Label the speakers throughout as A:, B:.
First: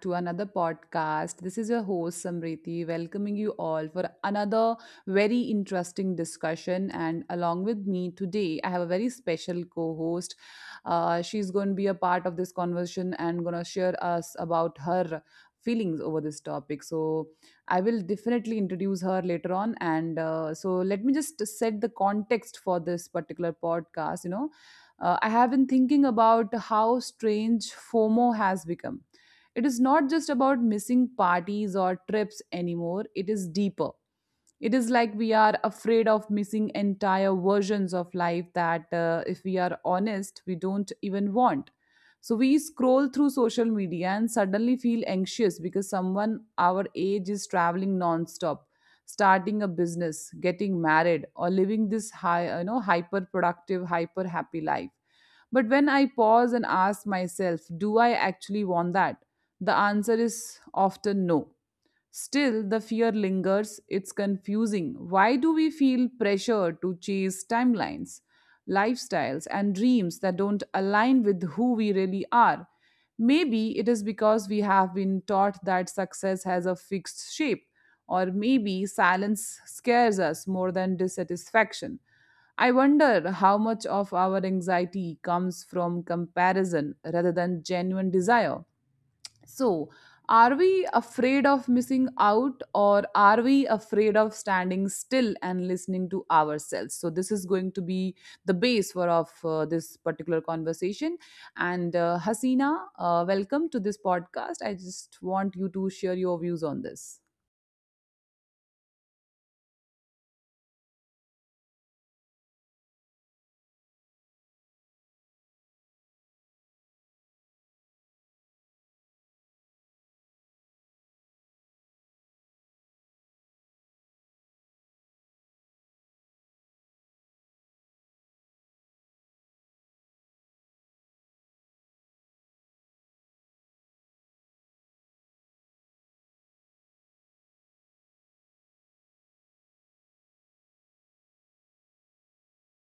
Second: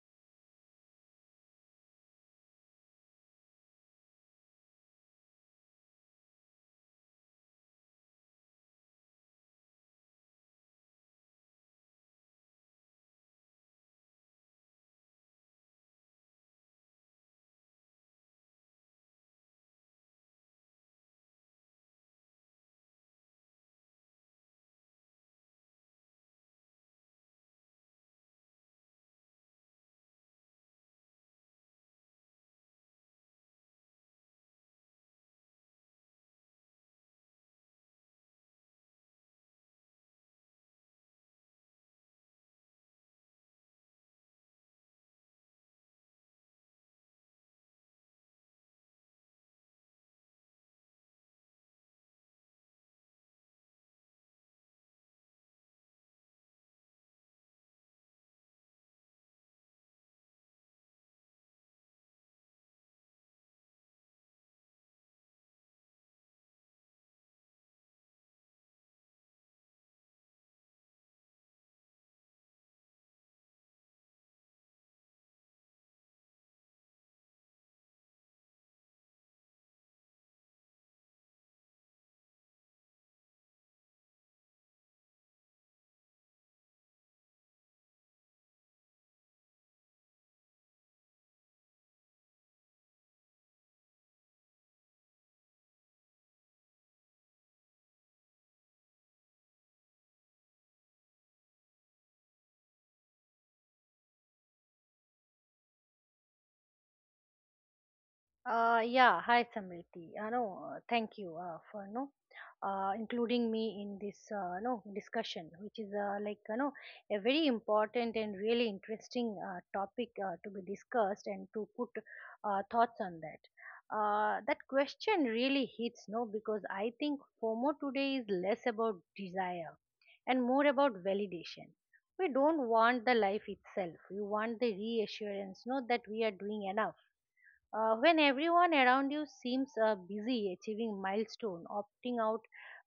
A: to another podcast. This is your host, Samriti, welcoming you all for another very interesting discussion. And along with me today, I have a very special co host. She's going to be a part of this conversation and going to share us about her feelings over this topic. So, I will definitely introduce her later on. Let me just set the context for this particular podcast. I have been thinking about how strange FOMO has become. It is not just about missing parties or trips anymore, it is deeper. It is like we are afraid of missing entire versions of life that, if we are honest, we don't even want. So we scroll through social media and suddenly feel anxious because someone our age is traveling non-stop, starting a business, getting married, or living this high, hyper productive, hyper happy life. But when I pause and ask myself, do I actually want that? The answer is often no. Still, the fear lingers. It's confusing. Why do we feel pressure to chase timelines, lifestyles, and dreams that don't align with who we really are? Maybe it is because we have been taught that success has a fixed shape, or maybe silence scares us more than dissatisfaction. I wonder how much of our anxiety comes from comparison rather than genuine desire. So, are we afraid of missing out, or are we afraid of standing still and listening to ourselves? So, this is going to be the base for of this particular conversation. And Hasina, welcome to this podcast. I just want you to share your views on this.
B: Yeah, hi Samriti. No, Thank you for no including me in this no discussion, which is like you know a very important and really interesting topic to be discussed and to put thoughts on that. That question really hits no because I think FOMO today is less about desire and more about validation. We don't want the life itself. We want the reassurance, no, that we are doing enough when everyone around you seems busy achieving milestone, opting out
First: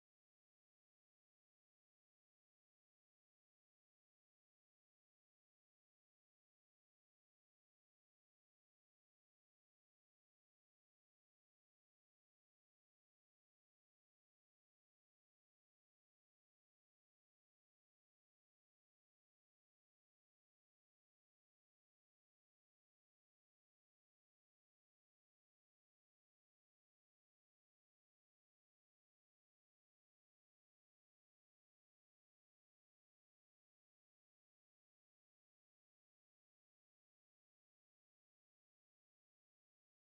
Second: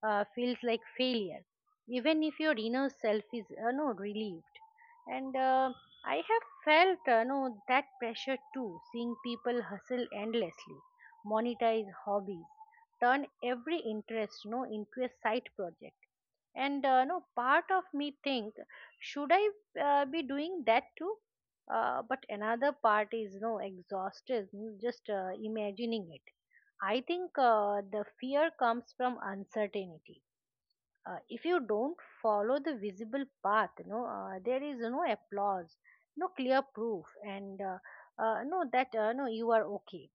B: feels like failure, even if your inner self is no relieved. And I have felt no that pressure too, seeing people hustle endlessly, monetize hobbies, turn every interest no into a side project. And no part of me think, should I be doing that too? But another part is no know exhausted just imagining it. I think the fear comes from uncertainty. If you don't follow the visible path, you know, there is no applause, no clear proof, and no that no you are okay.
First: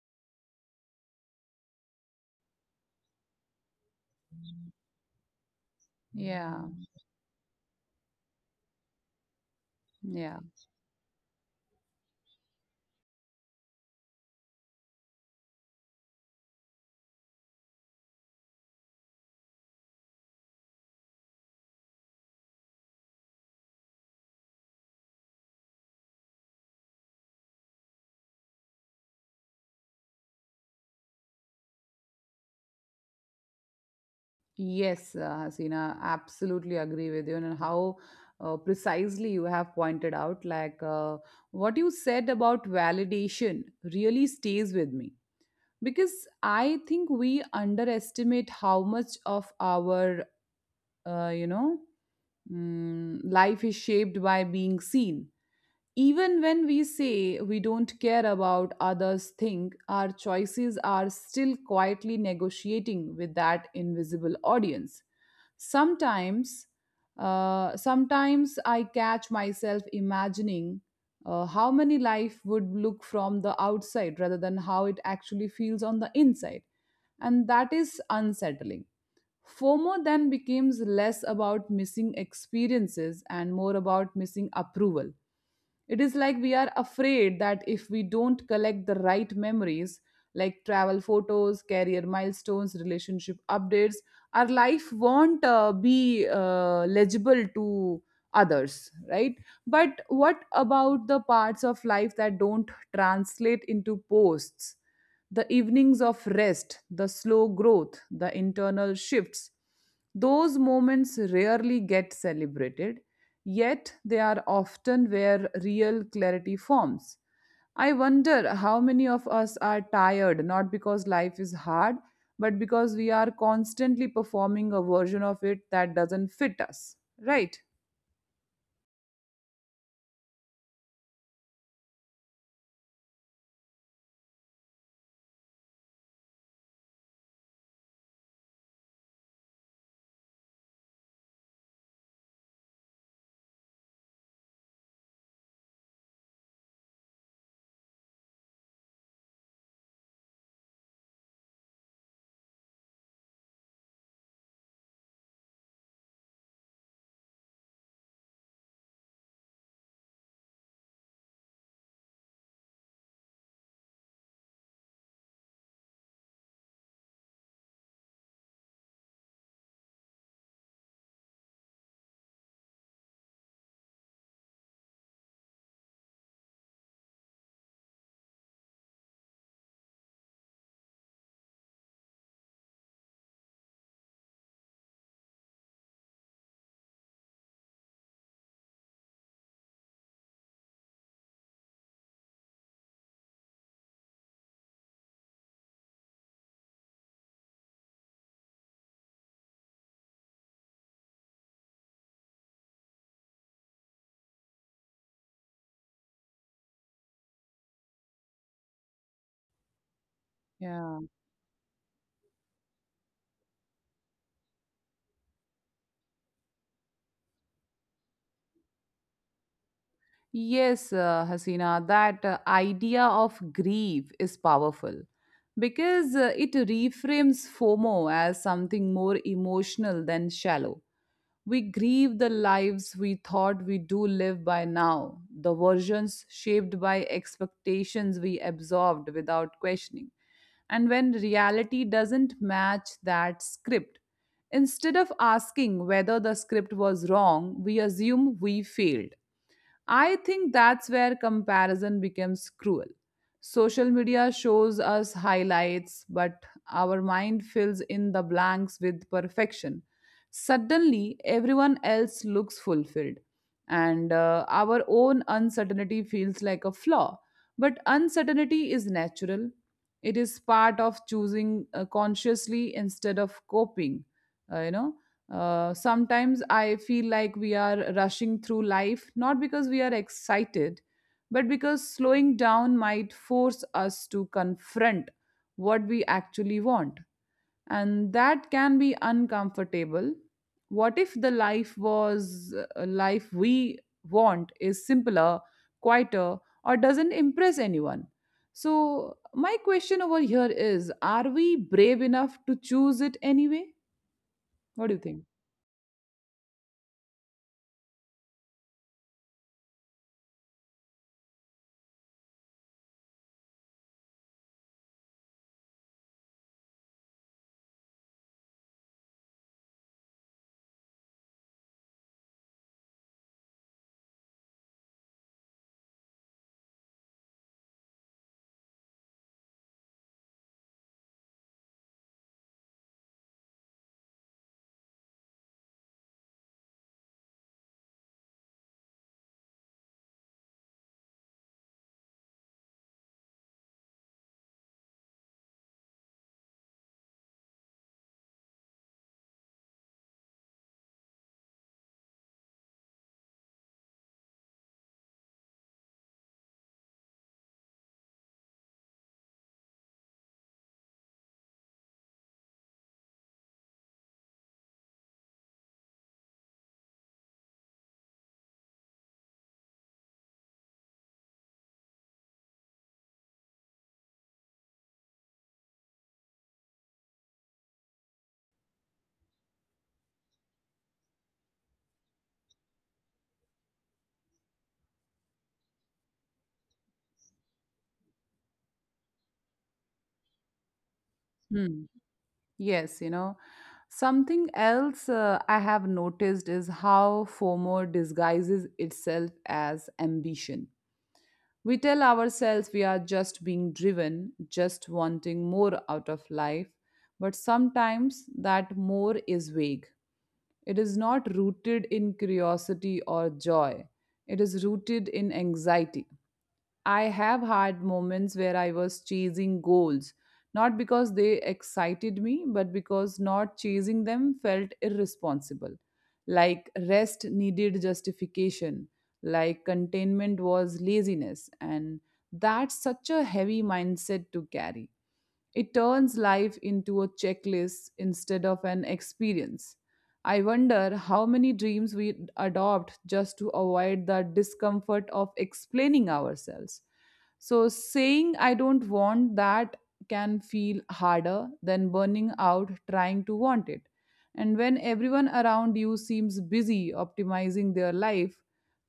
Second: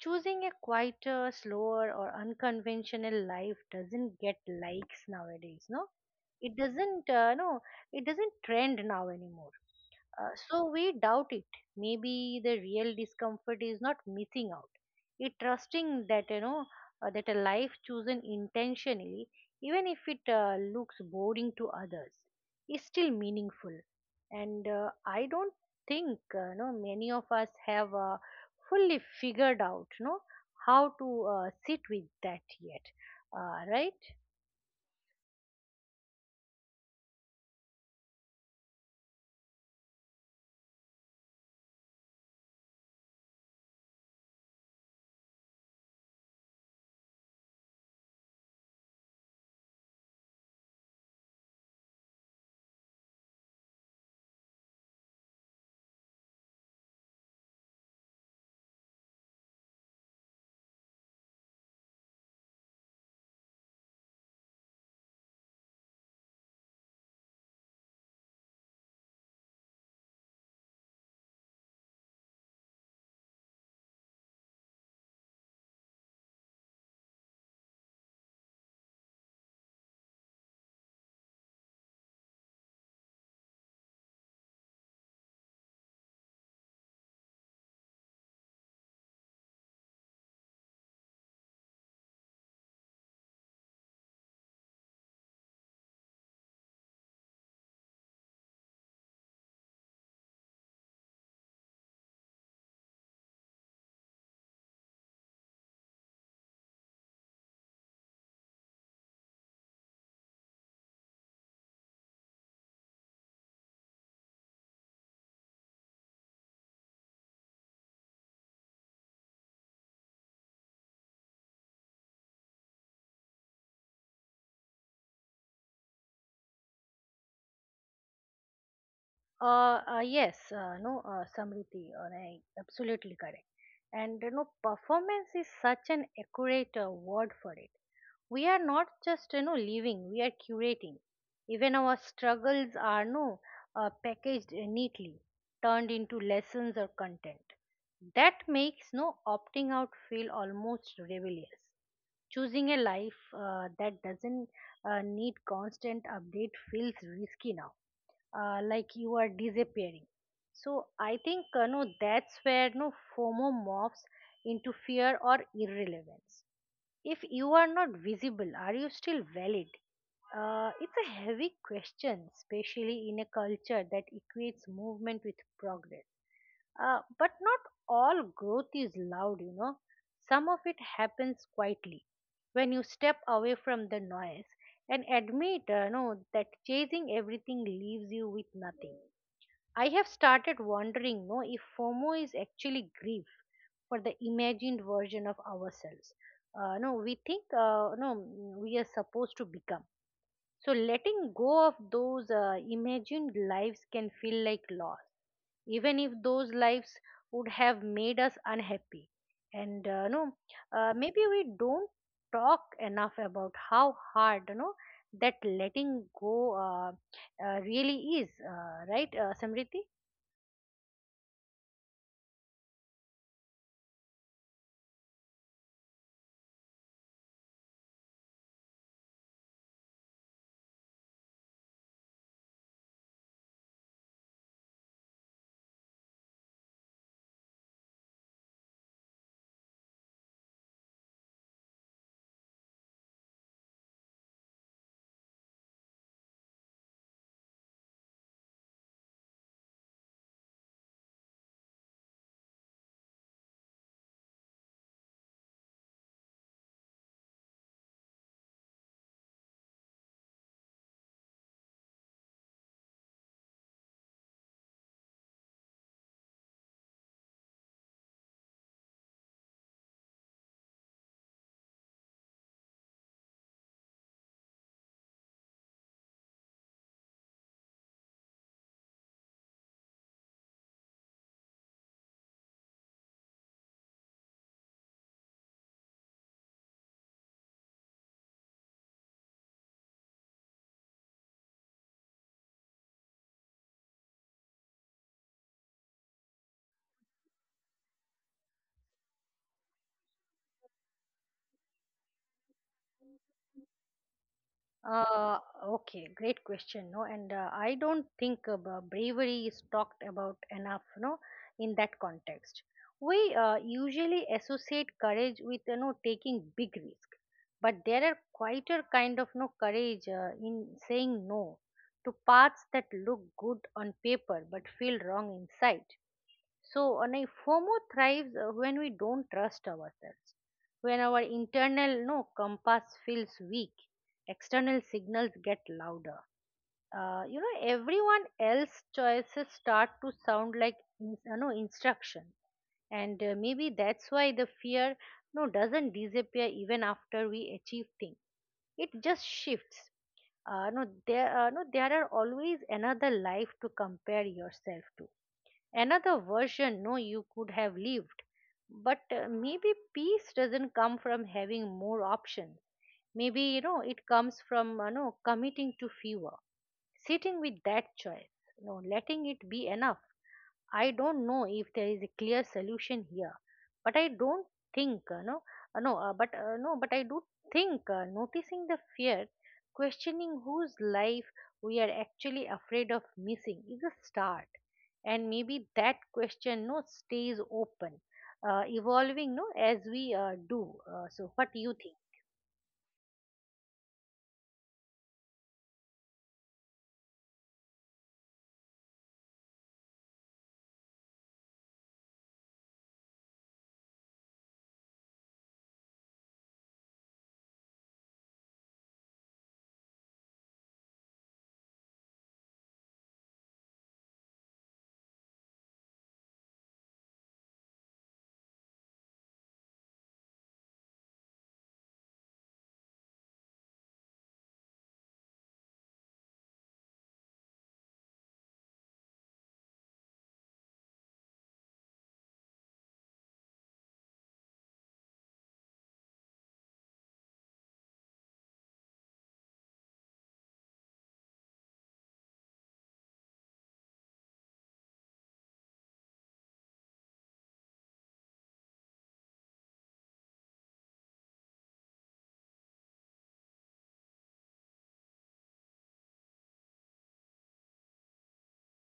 B: Choosing a quieter, slower or unconventional life doesn't get likes nowadays no, it
A: Yeah,
B: doesn't it doesn't trend now anymore. uh,
A: yeah.
B: so we doubt it. Maybe the real discomfort is not missing out. It trusting that you know that a life chosen intentionally, even if it looks boring to others, is still meaningful. And I don't think you know many of us have fully figured out you know how to sit with that yet. Right?
A: Yes, Hasina, absolutely agree with you. And how precisely you have pointed out, like, what you said about validation really stays with me, because I think we underestimate how much of our, uh, you know, life is shaped by being seen. Even when we say we don't care about others think, our choices are still quietly negotiating with that invisible audience. Sometimes, sometimes, I catch myself imagining how many life would look from the outside rather than how it actually feels on the inside. And that is unsettling. FOMO then becomes less about missing experiences and more about missing approval. It is like we are afraid that if we don't collect the right memories, like travel photos, career milestones, relationship updates, our life won't be legible to others, right? But what about the parts of life that don't translate into posts? The evenings of rest, the slow growth, the internal shifts. Those moments rarely get celebrated, yet they are often where real clarity forms. I wonder how many of us are tired, not because life is hard, but because we are constantly performing a version of it that doesn't fit us, right?
B: Yes, no, Samriti, right, absolutely correct. And you know, performance is such an accurate word for it. We are not just you know living; we are curating. Even our struggles are no packaged neatly, turned into lessons or content. That makes no opting out feel almost rebellious. Choosing a life that doesn't need constant update feels risky now, like you are disappearing. So I think that's where no FOMO morphs into fear or irrelevance. If you are not visible, are you still valid? It's a heavy question, especially in a culture that equates movement with progress. But not all growth is loud, you know. Some of it happens quietly when you step away from the noise and admit no, that chasing everything leaves you with nothing. I have started wondering no, if FOMO is actually grief for the imagined version of ourselves. No, we think no, we are supposed to become. So letting go of those imagined lives can feel like loss, even if those lives would have made us unhappy, and
A: Yeah.
B: maybe we don't talk enough about how hard you know that letting go really is, right samriti?
A: Yes, Hasina, that idea of grief is powerful, because it reframes FOMO as something more emotional than shallow. We grieve the lives we thought we do live by now, the versions shaped by expectations we absorbed without questioning. And when reality doesn't match that script, instead of asking whether the script was wrong, we assume we failed. I think that's where comparison becomes cruel. Social media shows us highlights, but our mind fills in the blanks with perfection. Suddenly, everyone else looks fulfilled, and our own uncertainty feels like a flaw. But uncertainty is natural, it is part of choosing consciously instead of coping. uh, you know Sometimes I feel like we are rushing through life, not because we are excited, but because slowing down might force us to confront what we actually want. And that can be uncomfortable. What if the life was a life we want is simpler, quieter, or doesn't impress anyone? So, my question over here is, are we brave enough to choose it anyway? What do you
B: Uh, okay, great question. No, and I don't think bravery is talked about enough. You know, in that context, we usually associate courage with you know taking big risk, but there are quieter kind of no courage in saying no to paths that look good on paper but feel wrong inside. And FOMO thrives when we don't trust ourselves, when our internal no compass feels weak, external signals get louder. You know, everyone else's choices start to sound like in, no instruction, and maybe that's why the fear no doesn't disappear even after we achieve things. It just shifts. No there no there are always another life to compare yourself to, another version no you could have lived, but maybe peace doesn't come from having more options. Maybe you know it comes from you know committing to fewer, sitting with that choice, no, letting it be enough. I don't know if there is a clear solution here, but I don't think no no but no but I do think noticing the fear, questioning whose life we are actually afraid of missing is a start, and maybe that question no stays open, evolving no as we do. So what do you
A: think?
B: think?
A: Yes, you know, something else I have noticed is how FOMO disguises itself as ambition. We tell ourselves we are just being driven, just wanting more out of life, but sometimes that more is vague. It is not rooted in curiosity or joy, it is rooted in anxiety. I have had moments where I was chasing goals, not because they excited me, but because not chasing them felt irresponsible. Like rest needed justification, like containment was laziness, and that's such a heavy mindset to carry. It turns life into a checklist instead of an experience. I wonder how many dreams we adopt just to avoid the discomfort of explaining ourselves. So, saying I don't want that can feel harder than burning out trying to want it. And when everyone around you seems busy optimizing their life,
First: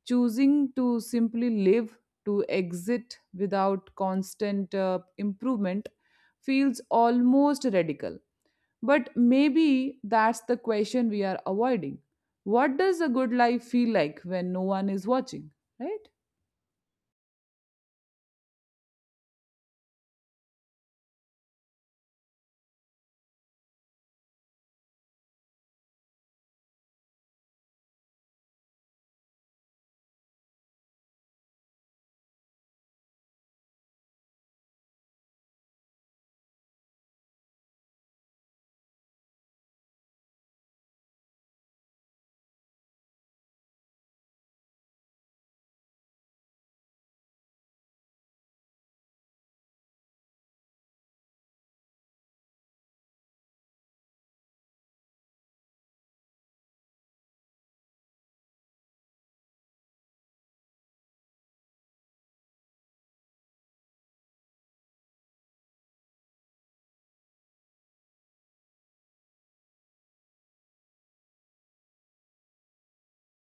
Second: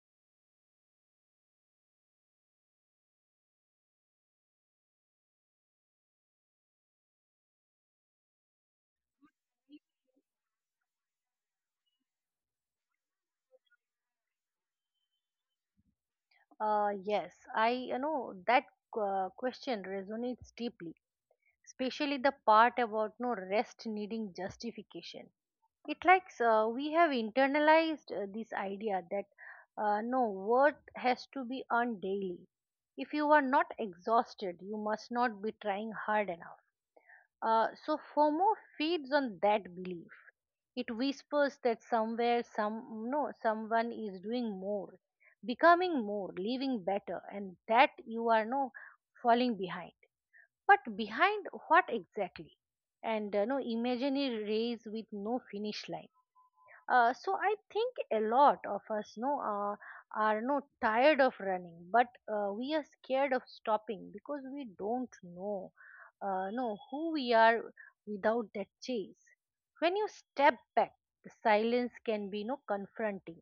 A: choosing to simply live, to exit without constant improvement, feels almost radical. But maybe that's the question we are avoiding. What does a good life feel like when no one is watching, right?
B: Yes, I you know that question resonates deeply, especially the part about no rest needing justification. It likes we have internalized this idea that no worth has to be earned daily. If you are not exhausted you must not be trying hard enough. So fomo feeds on that belief. It whispers that somewhere some no someone is doing more, becoming more, living better, and that you are no falling behind. But behind what exactly? And imaginary race with no finish line. So I think a lot of us are no tired of running, but we are scared of stopping because we don't know who we are without that chase. When you step back, the silence can be no confronting.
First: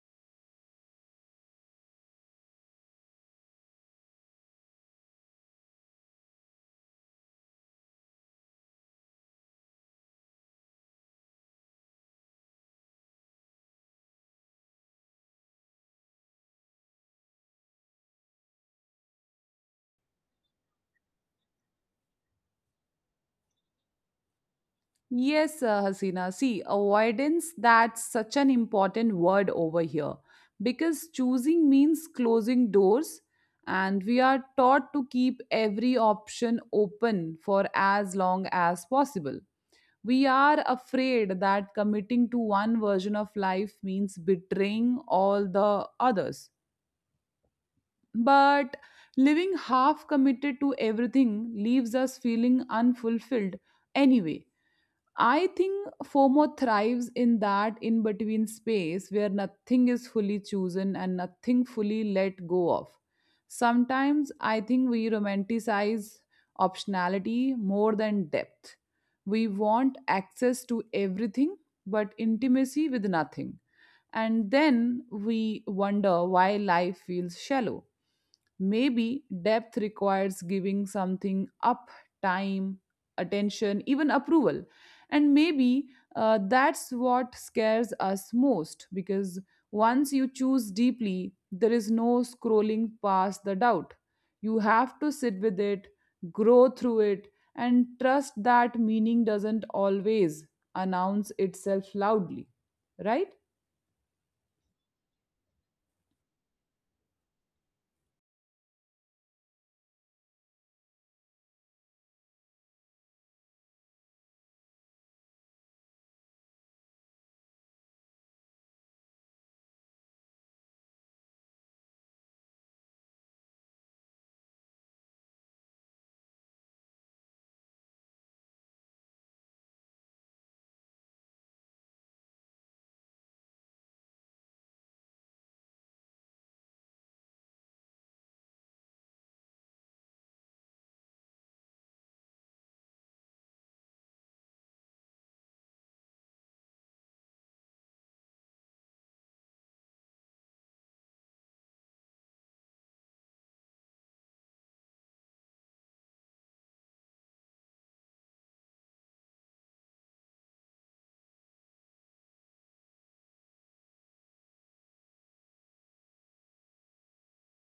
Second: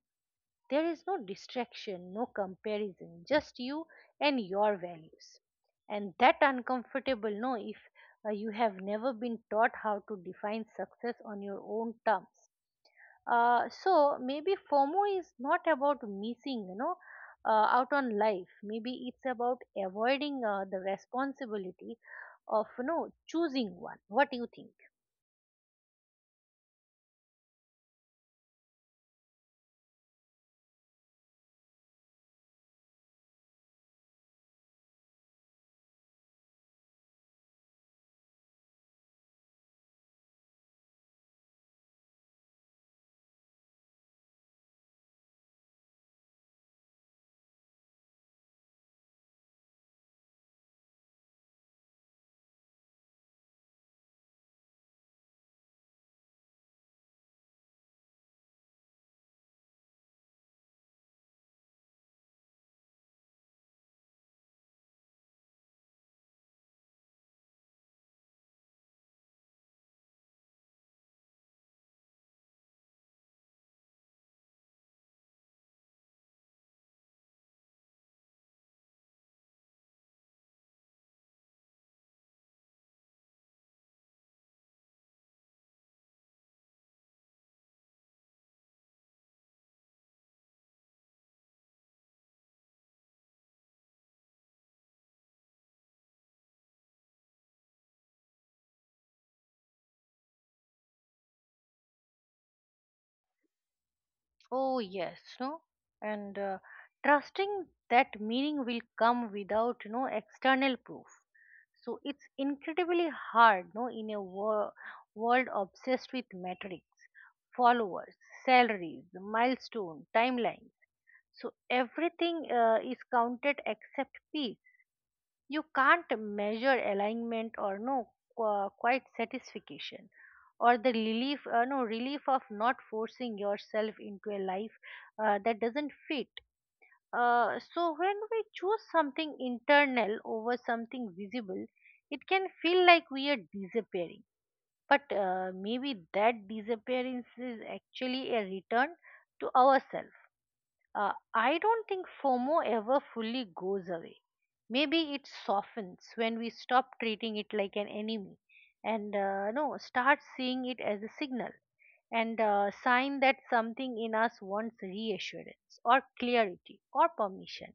B: There is no distraction, no comparison, just you and your values. And that uncomfortable no if you have never been taught how to define success on your own terms. So maybe FOMO is not about missing, you know, out on life. Maybe it's about avoiding the responsibility of, you know, choosing one. What do you think?
A: Yes, Hasina. See, avoidance, that's such an important word over here, because choosing means closing doors, and we are taught to keep every option open for as long as possible. We are afraid that committing to one version of life means betraying all the others. But living half committed to everything leaves us feeling unfulfilled anyway. I think FOMO thrives in that in between space where nothing is fully chosen and nothing fully let go of. Sometimes I think we romanticize optionality more than depth. We want access to everything but intimacy with nothing. And then we wonder why life feels shallow. Maybe depth requires giving something up: time, attention, even approval. And maybe that's what scares us most, because once you choose deeply, there is no scrolling past the doubt. You have to sit with it, grow through it, and trust that meaning doesn't always announce itself loudly, right?
B: Oh yes, no, and trusting that meaning will come without, you know, external proof. So it's incredibly hard, no, in a world obsessed with metrics, followers, salaries, milestone, timelines. So everything is counted except P. You can't measure alignment or no quite satisfaction or the relief relief of not forcing yourself into a life that doesn't fit. So when we choose something internal over something visible, it can feel like we are disappearing. But maybe that disappearance is actually a return to ourselves. I don't think FOMO ever fully goes away. Maybe it softens when we stop treating it like an enemy and no start seeing it as a signal and sign that something in us wants reassurance or clarity or permission.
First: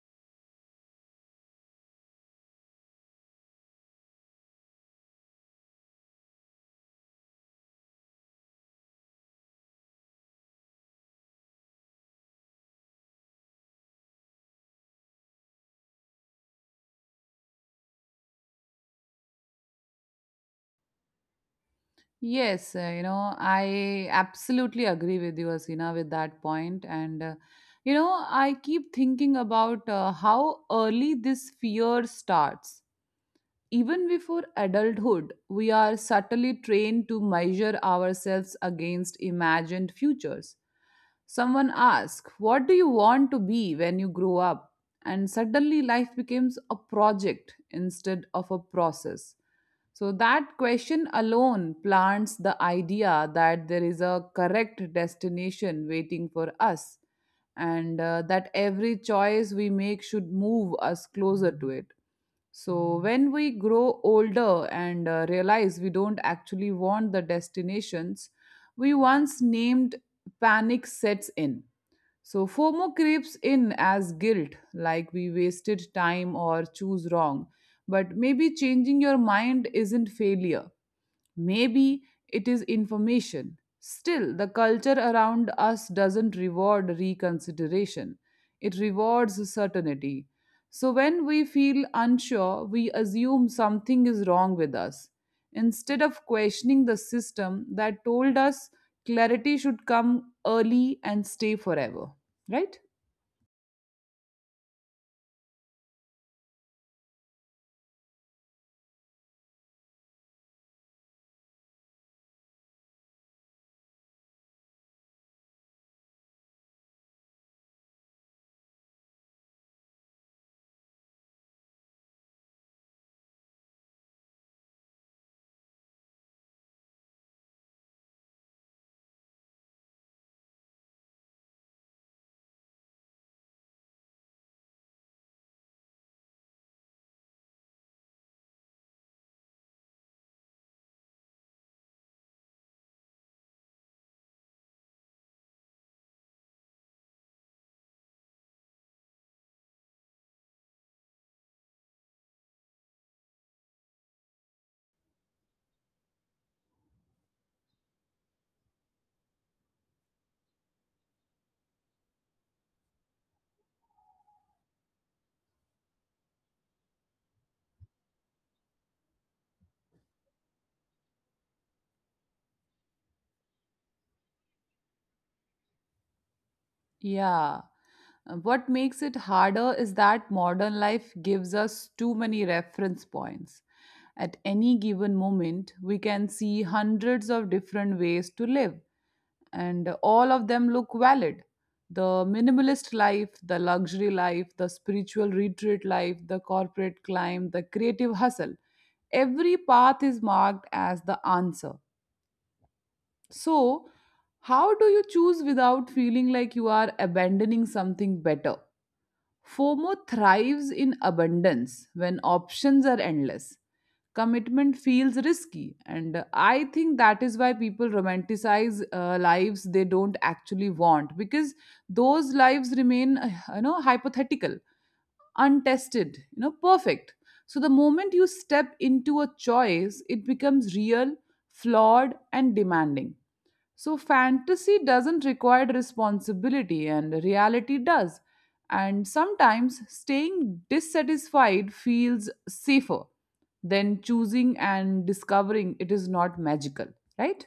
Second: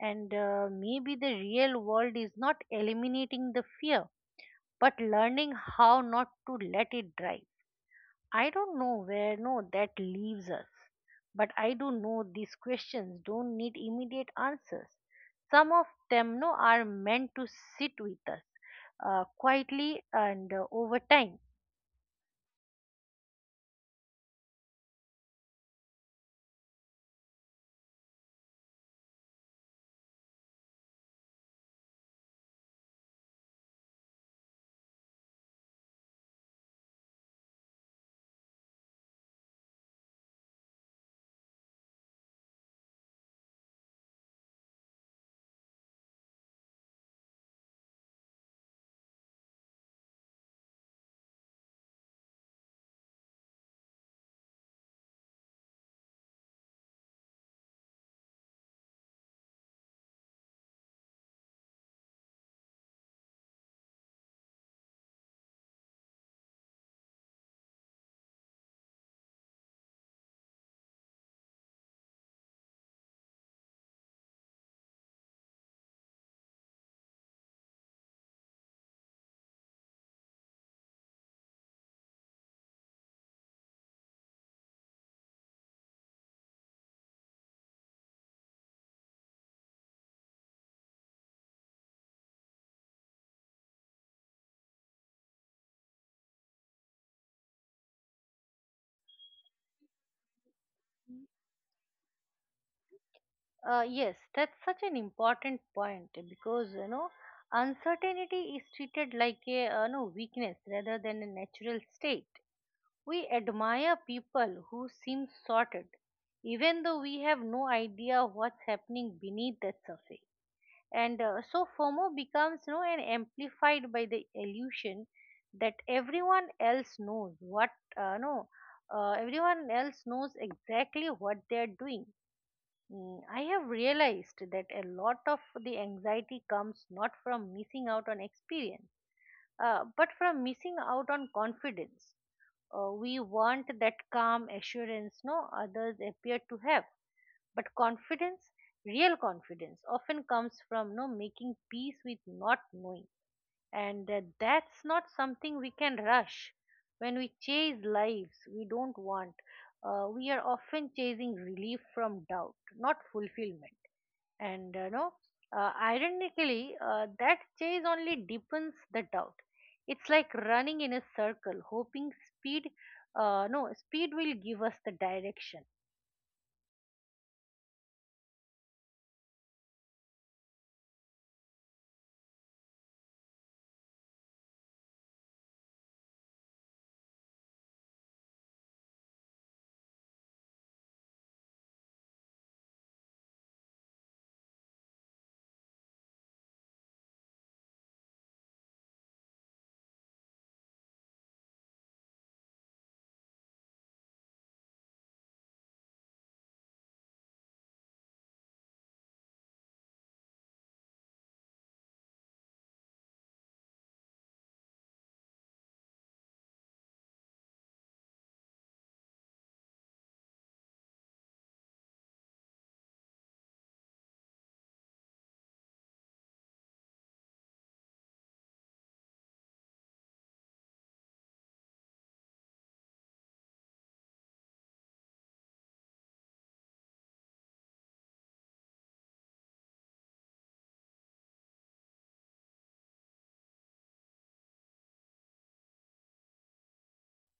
B: And maybe the real world is not eliminating the fear, but learning how not to let it drive. I don't know where no that leaves us, but I do know these questions don't need immediate answers. Some of them no, are meant to sit with us quietly and over time.
A: Yes, I absolutely agree with you, Asina, with that point. And I keep thinking about how early this fear starts. Even before adulthood, we are subtly trained to measure ourselves against imagined futures. Someone asks, what do you want to be when you grow up? And suddenly life becomes a project instead of a process. So, that question alone plants the idea that there is a correct destination waiting for us, and that every choice we make should move us closer to it. So, when we grow older and realize we don't actually want the destinations we once named, panic sets in. So, FOMO creeps in as guilt, like we wasted time or choose wrong. But maybe changing your mind isn't failure. Maybe it is information. Still, the culture around us doesn't reward reconsideration, it rewards certainty. So, when we feel unsure, we assume something is wrong with us. Instead of questioning the system that told us clarity should come early and stay forever, right?
B: Yes, that's such an important point because you know uncertainty is treated like a no weakness rather than a natural state. We admire people who seem sorted, even though we have no idea what's happening beneath that surface. And so fomo becomes you know and amplified by the illusion that everyone else knows what no everyone else knows exactly what they are doing. Mm, I have realized that a lot of the anxiety comes not from missing out on experience, but from missing out on confidence. We want that calm assurance no others appear to have, but confidence, real confidence, often comes from no making peace with not knowing, and that's not something we can rush. When we chase lives we don't want, we are often chasing relief from doubt, not fulfillment. And no, ironically, that chase only deepens the doubt. It's like running in a circle, hoping speed. No, speed will give us the direction.
A: Yeah. What makes it harder is that modern life gives us too many reference points. At any given moment, we can see hundreds of different ways to live, and all of them look valid. The minimalist life, the luxury life, the spiritual retreat life, the corporate climb, the creative hustle. Every path is marked as the answer. So, how do you choose without feeling like you are abandoning something better? FOMO thrives in abundance. When options are endless, commitment feels risky, and I think that is why people romanticize lives they don't actually want, because those lives remain, hypothetical, untested, perfect. So the moment you step into a choice, it becomes real, flawed, and demanding. So, fantasy doesn't require responsibility, and reality does. And sometimes staying dissatisfied feels safer than choosing and discovering it is not magical, right?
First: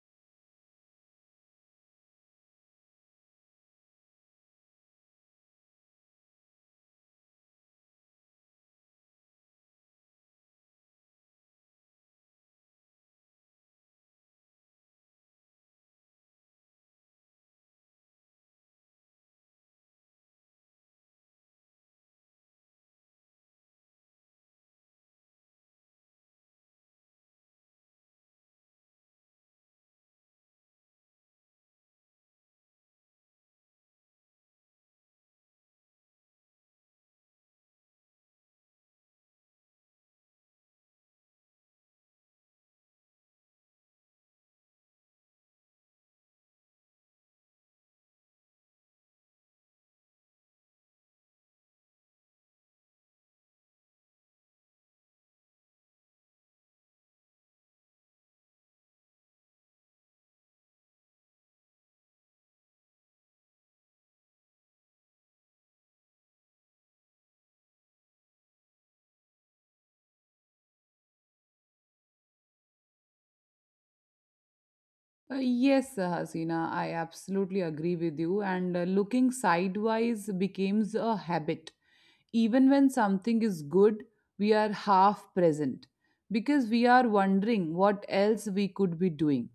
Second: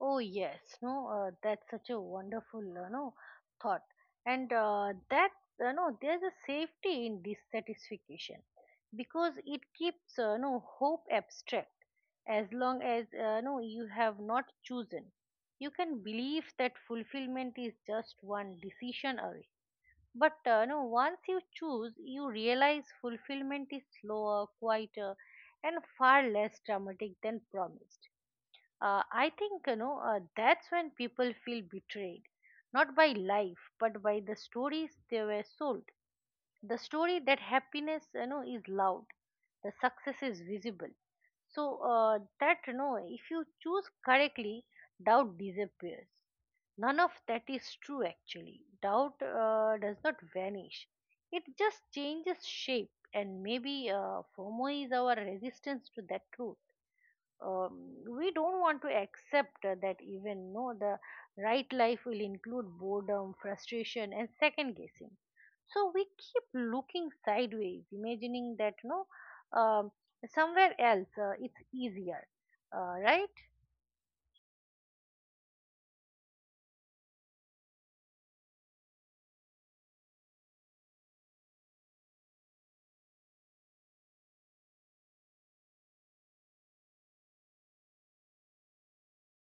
B: Oh yes, no, that's such a wonderful, thought, and that no, there's a safety in dissatisfaction because it keeps no hope abstract. As long as you have not chosen, you can believe that fulfillment is just one decision away. But no, once you choose, you realize fulfillment is slower, quieter, and far less dramatic than promised. I think you know that's when people feel betrayed, not by life but by the stories they were sold. The story that happiness you know is loud, the success is visible, so that you know if you choose correctly doubt disappears. None of that is true. Actually doubt does not vanish, it just changes shape. And maybe fomo is our resistance to that truth. We don't want to accept that even no the right life will include boredom, frustration and second guessing, so we keep looking sideways, imagining that no, um, somewhere else it's easier, right?
A: Yes, Hasina, I absolutely agree with you. And looking sidewise becomes a habit. Even when something is good, we are half present because we are wondering what else we could be doing.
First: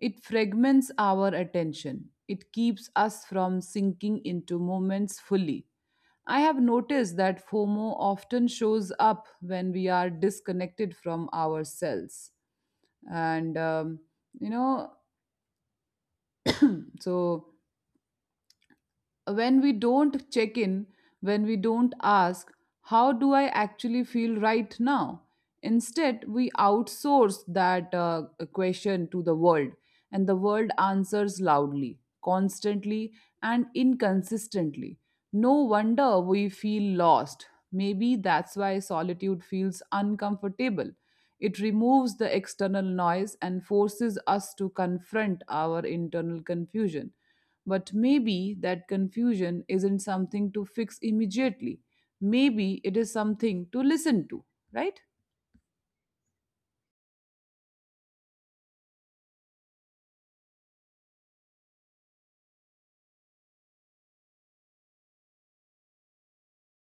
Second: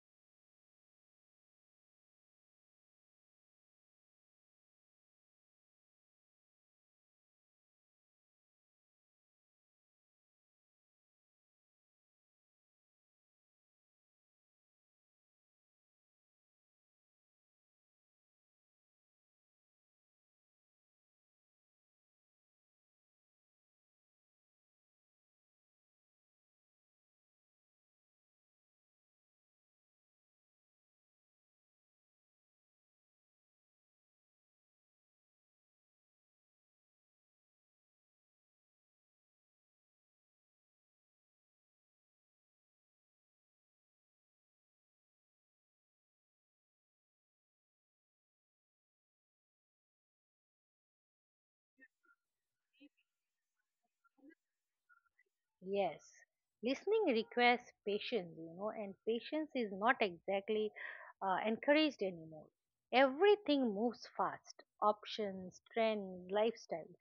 A: It fragments our attention. It keeps us from sinking into moments fully. I have noticed that FOMO often shows up when we are disconnected from ourselves. And, um, you know, so when we don't check in, when we don't ask, how do I actually feel right now? Instead, we outsource that question to the world, and the world answers loudly, constantly, and inconsistently. No wonder we feel lost. Maybe that's why solitude feels uncomfortable. It removes the external noise and forces us to confront our internal confusion. But maybe that confusion isn't something to fix immediately. Maybe it is something to listen to, right?
B: Yes, listening requires patience, you know, and patience is not exactly encouraged anymore. Everything moves fast: options, trends, lifestyles.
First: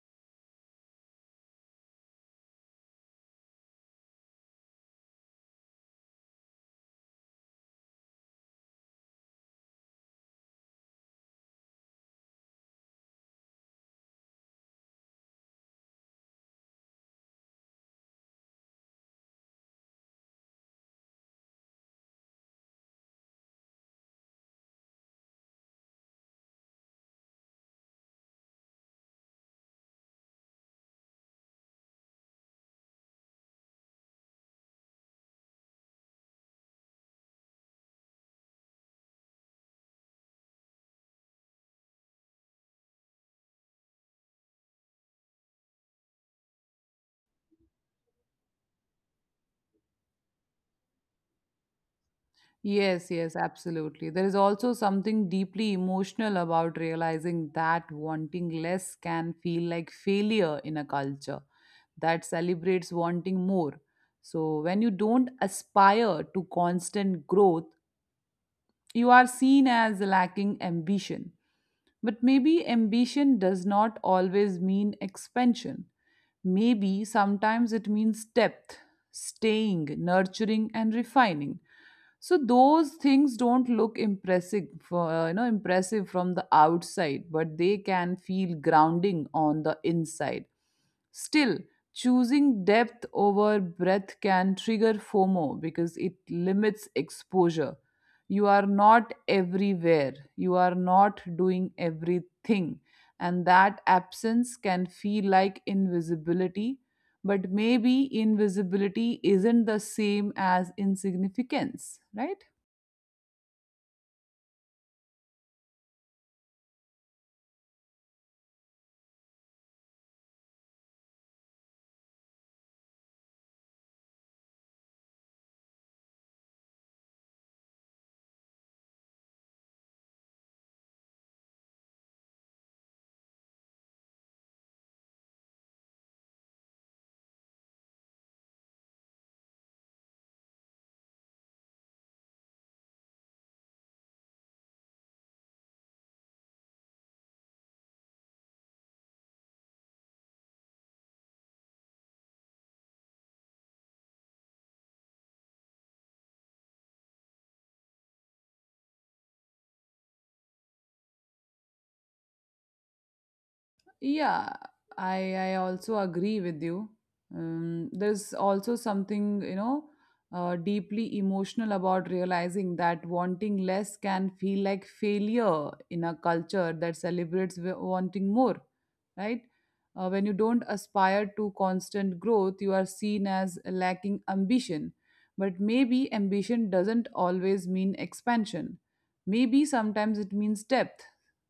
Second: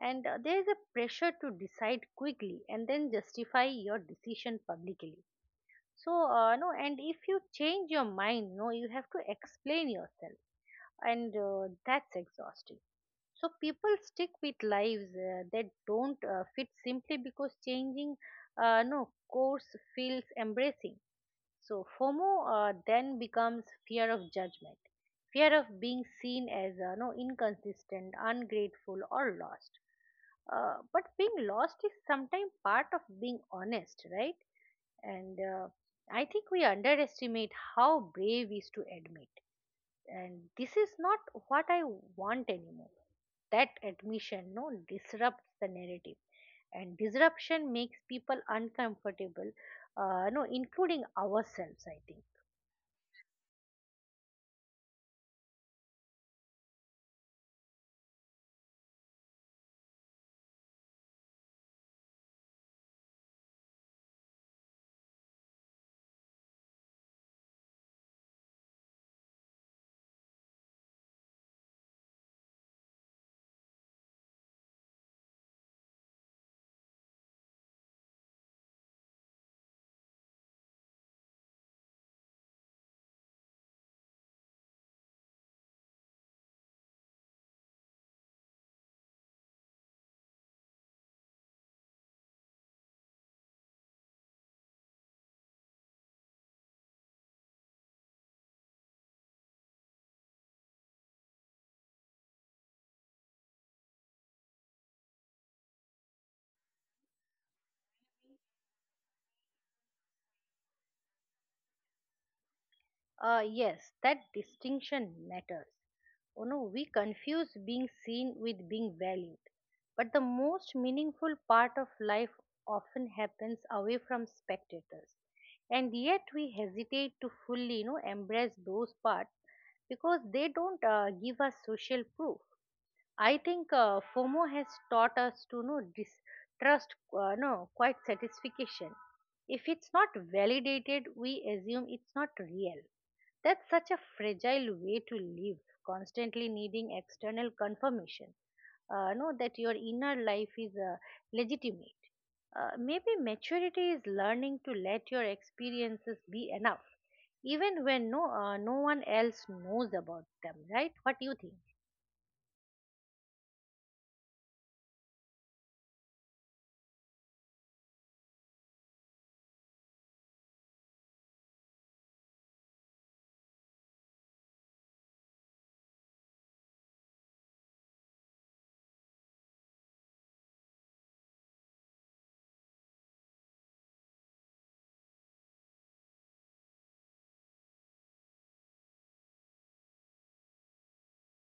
B: And there is a pressure to decide quickly and then justify your decision publicly. So, no, and if you change your mind, no, you have to explain yourself and that's exhausting. So people stick with lives that don't fit simply because changing, no course feels embracing. So FOMO then becomes fear of judgment, fear of being seen as no inconsistent, ungrateful, or lost. But being lost is sometimes part of being honest, right? And I think we underestimate how brave is to admit, and this is not what I want anymore. That admission no disrupts the narrative, and disruption makes people uncomfortable. No, Including ourselves, I think.
A: Yes, yes, absolutely. There is also something deeply emotional about realizing that wanting less can feel like failure in a culture that celebrates wanting more. So, when you don't aspire to constant growth, you are seen as lacking ambition. But maybe ambition does not always mean expansion. Maybe sometimes it means depth, staying, nurturing, and refining. So those things don't look impressive, impressive from the outside, but they can feel grounding on the inside. Still, choosing depth over breadth can trigger FOMO because it limits exposure. You are not everywhere, you are not doing everything, and that absence can feel like invisibility. But maybe invisibility isn't the same as insignificance, right?
B: Yes, that distinction matters. You know, we confuse being seen with being valued. But the most meaningful part of life often happens away from spectators. And yet we hesitate to fully, you know, embrace those parts because they don't give us social proof. I think FOMO has taught us to know distrust, quite satisfaction. If it's not validated, we assume it's not real. That's such a fragile way to live, constantly needing external confirmation. Know that your inner life is legitimate. Maybe maturity is learning to let your experiences be enough, even when no one else knows about them. Right? What do you think?
A: Yeah, i I also agree with you. There's also something, you know, deeply emotional about realizing that wanting less can feel like failure in a culture that celebrates wanting more, right? When you don't aspire to constant growth, you are seen as lacking ambition. But maybe ambition doesn't always mean expansion. Maybe sometimes it means depth,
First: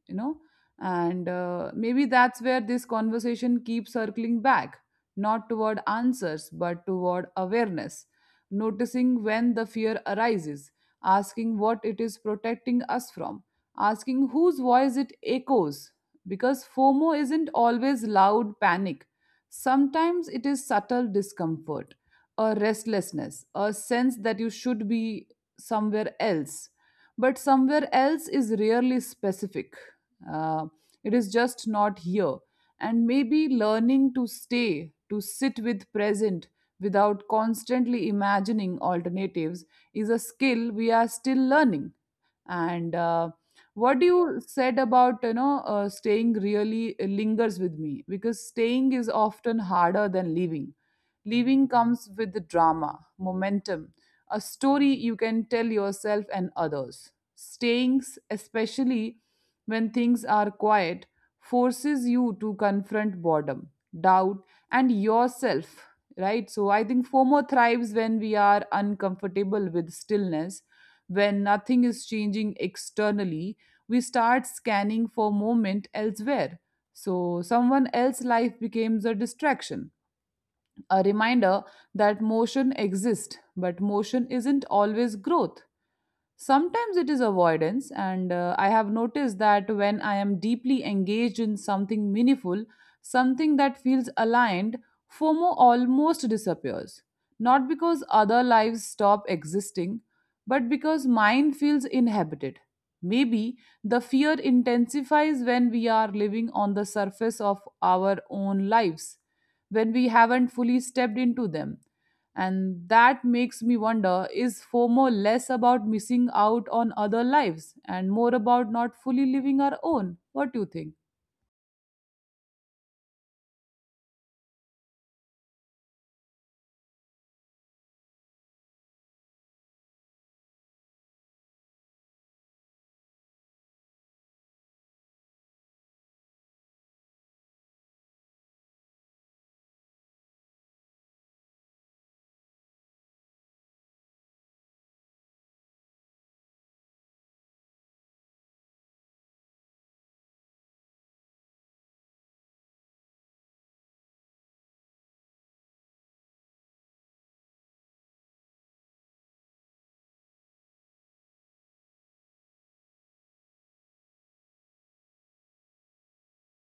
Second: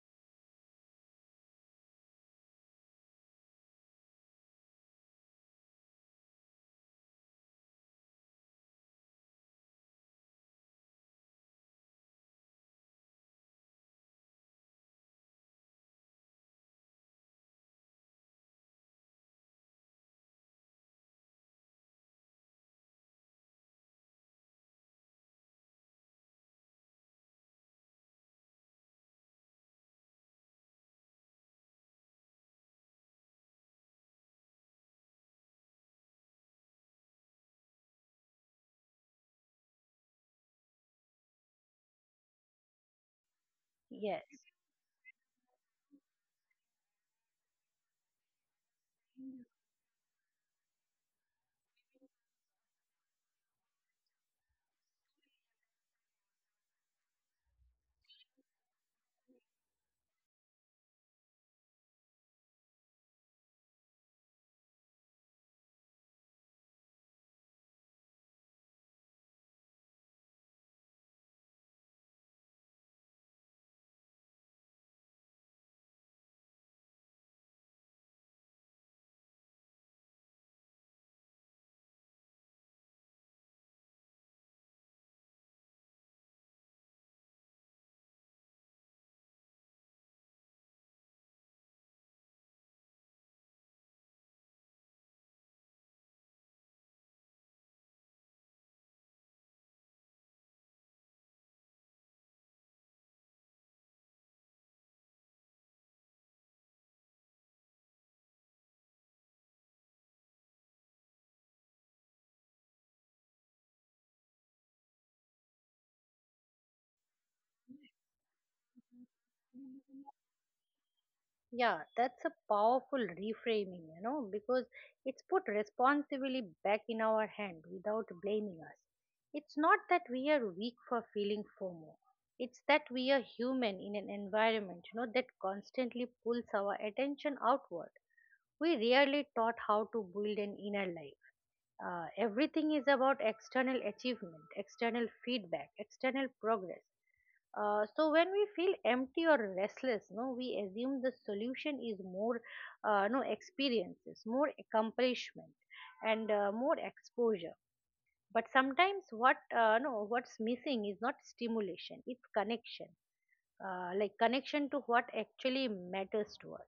A: you know? And maybe that's where this conversation keeps circling back, not toward answers, but toward awareness, noticing when the fear arises, asking what it is protecting us from, asking whose voice it echoes, because FOMO isn't always loud panic. Sometimes it is subtle discomfort, a restlessness, a sense that you should be somewhere else. But somewhere else is rarely specific. Uh, it is just not here. And maybe learning to stay, to sit with present without constantly imagining alternatives is a skill we are still learning. And what
B: Yes.
A: you said about staying really lingers with me, because staying is often harder than leaving. Leaving comes with the drama momentum, a story you can tell yourself and others. Staying, especially when things are quiet, forces you to confront boredom, doubt, and yourself, right? So I think FOMO thrives when we are uncomfortable with stillness. When nothing is changing externally, we start scanning for moment elsewhere. So, someone else's life becomes a distraction, a reminder that motion exists, but motion isn't always growth. Sometimes it is avoidance, and I have noticed that when I am deeply engaged in something meaningful, something that feels aligned, FOMO almost disappears. Not because other lives stop existing, but because mine feels inhabited. Maybe the fear intensifies when we are living on the surface of our own lives, when we haven't fully stepped into them. And that makes me wonder, is FOMO less about missing out on other lives and more about not fully living our own? What do you think?
B: Yeah, that's a powerful reframing, you know, because it's put responsibility back in our hand without blaming us. It's not that we are weak for feeling FOMO. It's that we are human in an environment, you know, that constantly pulls our attention outward. We rarely taught how to build an inner life. Everything is about external achievement, external feedback, external progress. So when we feel empty or restless, no, we assume the solution is more, no experiences, more accomplishment, and more exposure. But sometimes what what's missing is not stimulation; it's connection, like connection to what actually matters to us,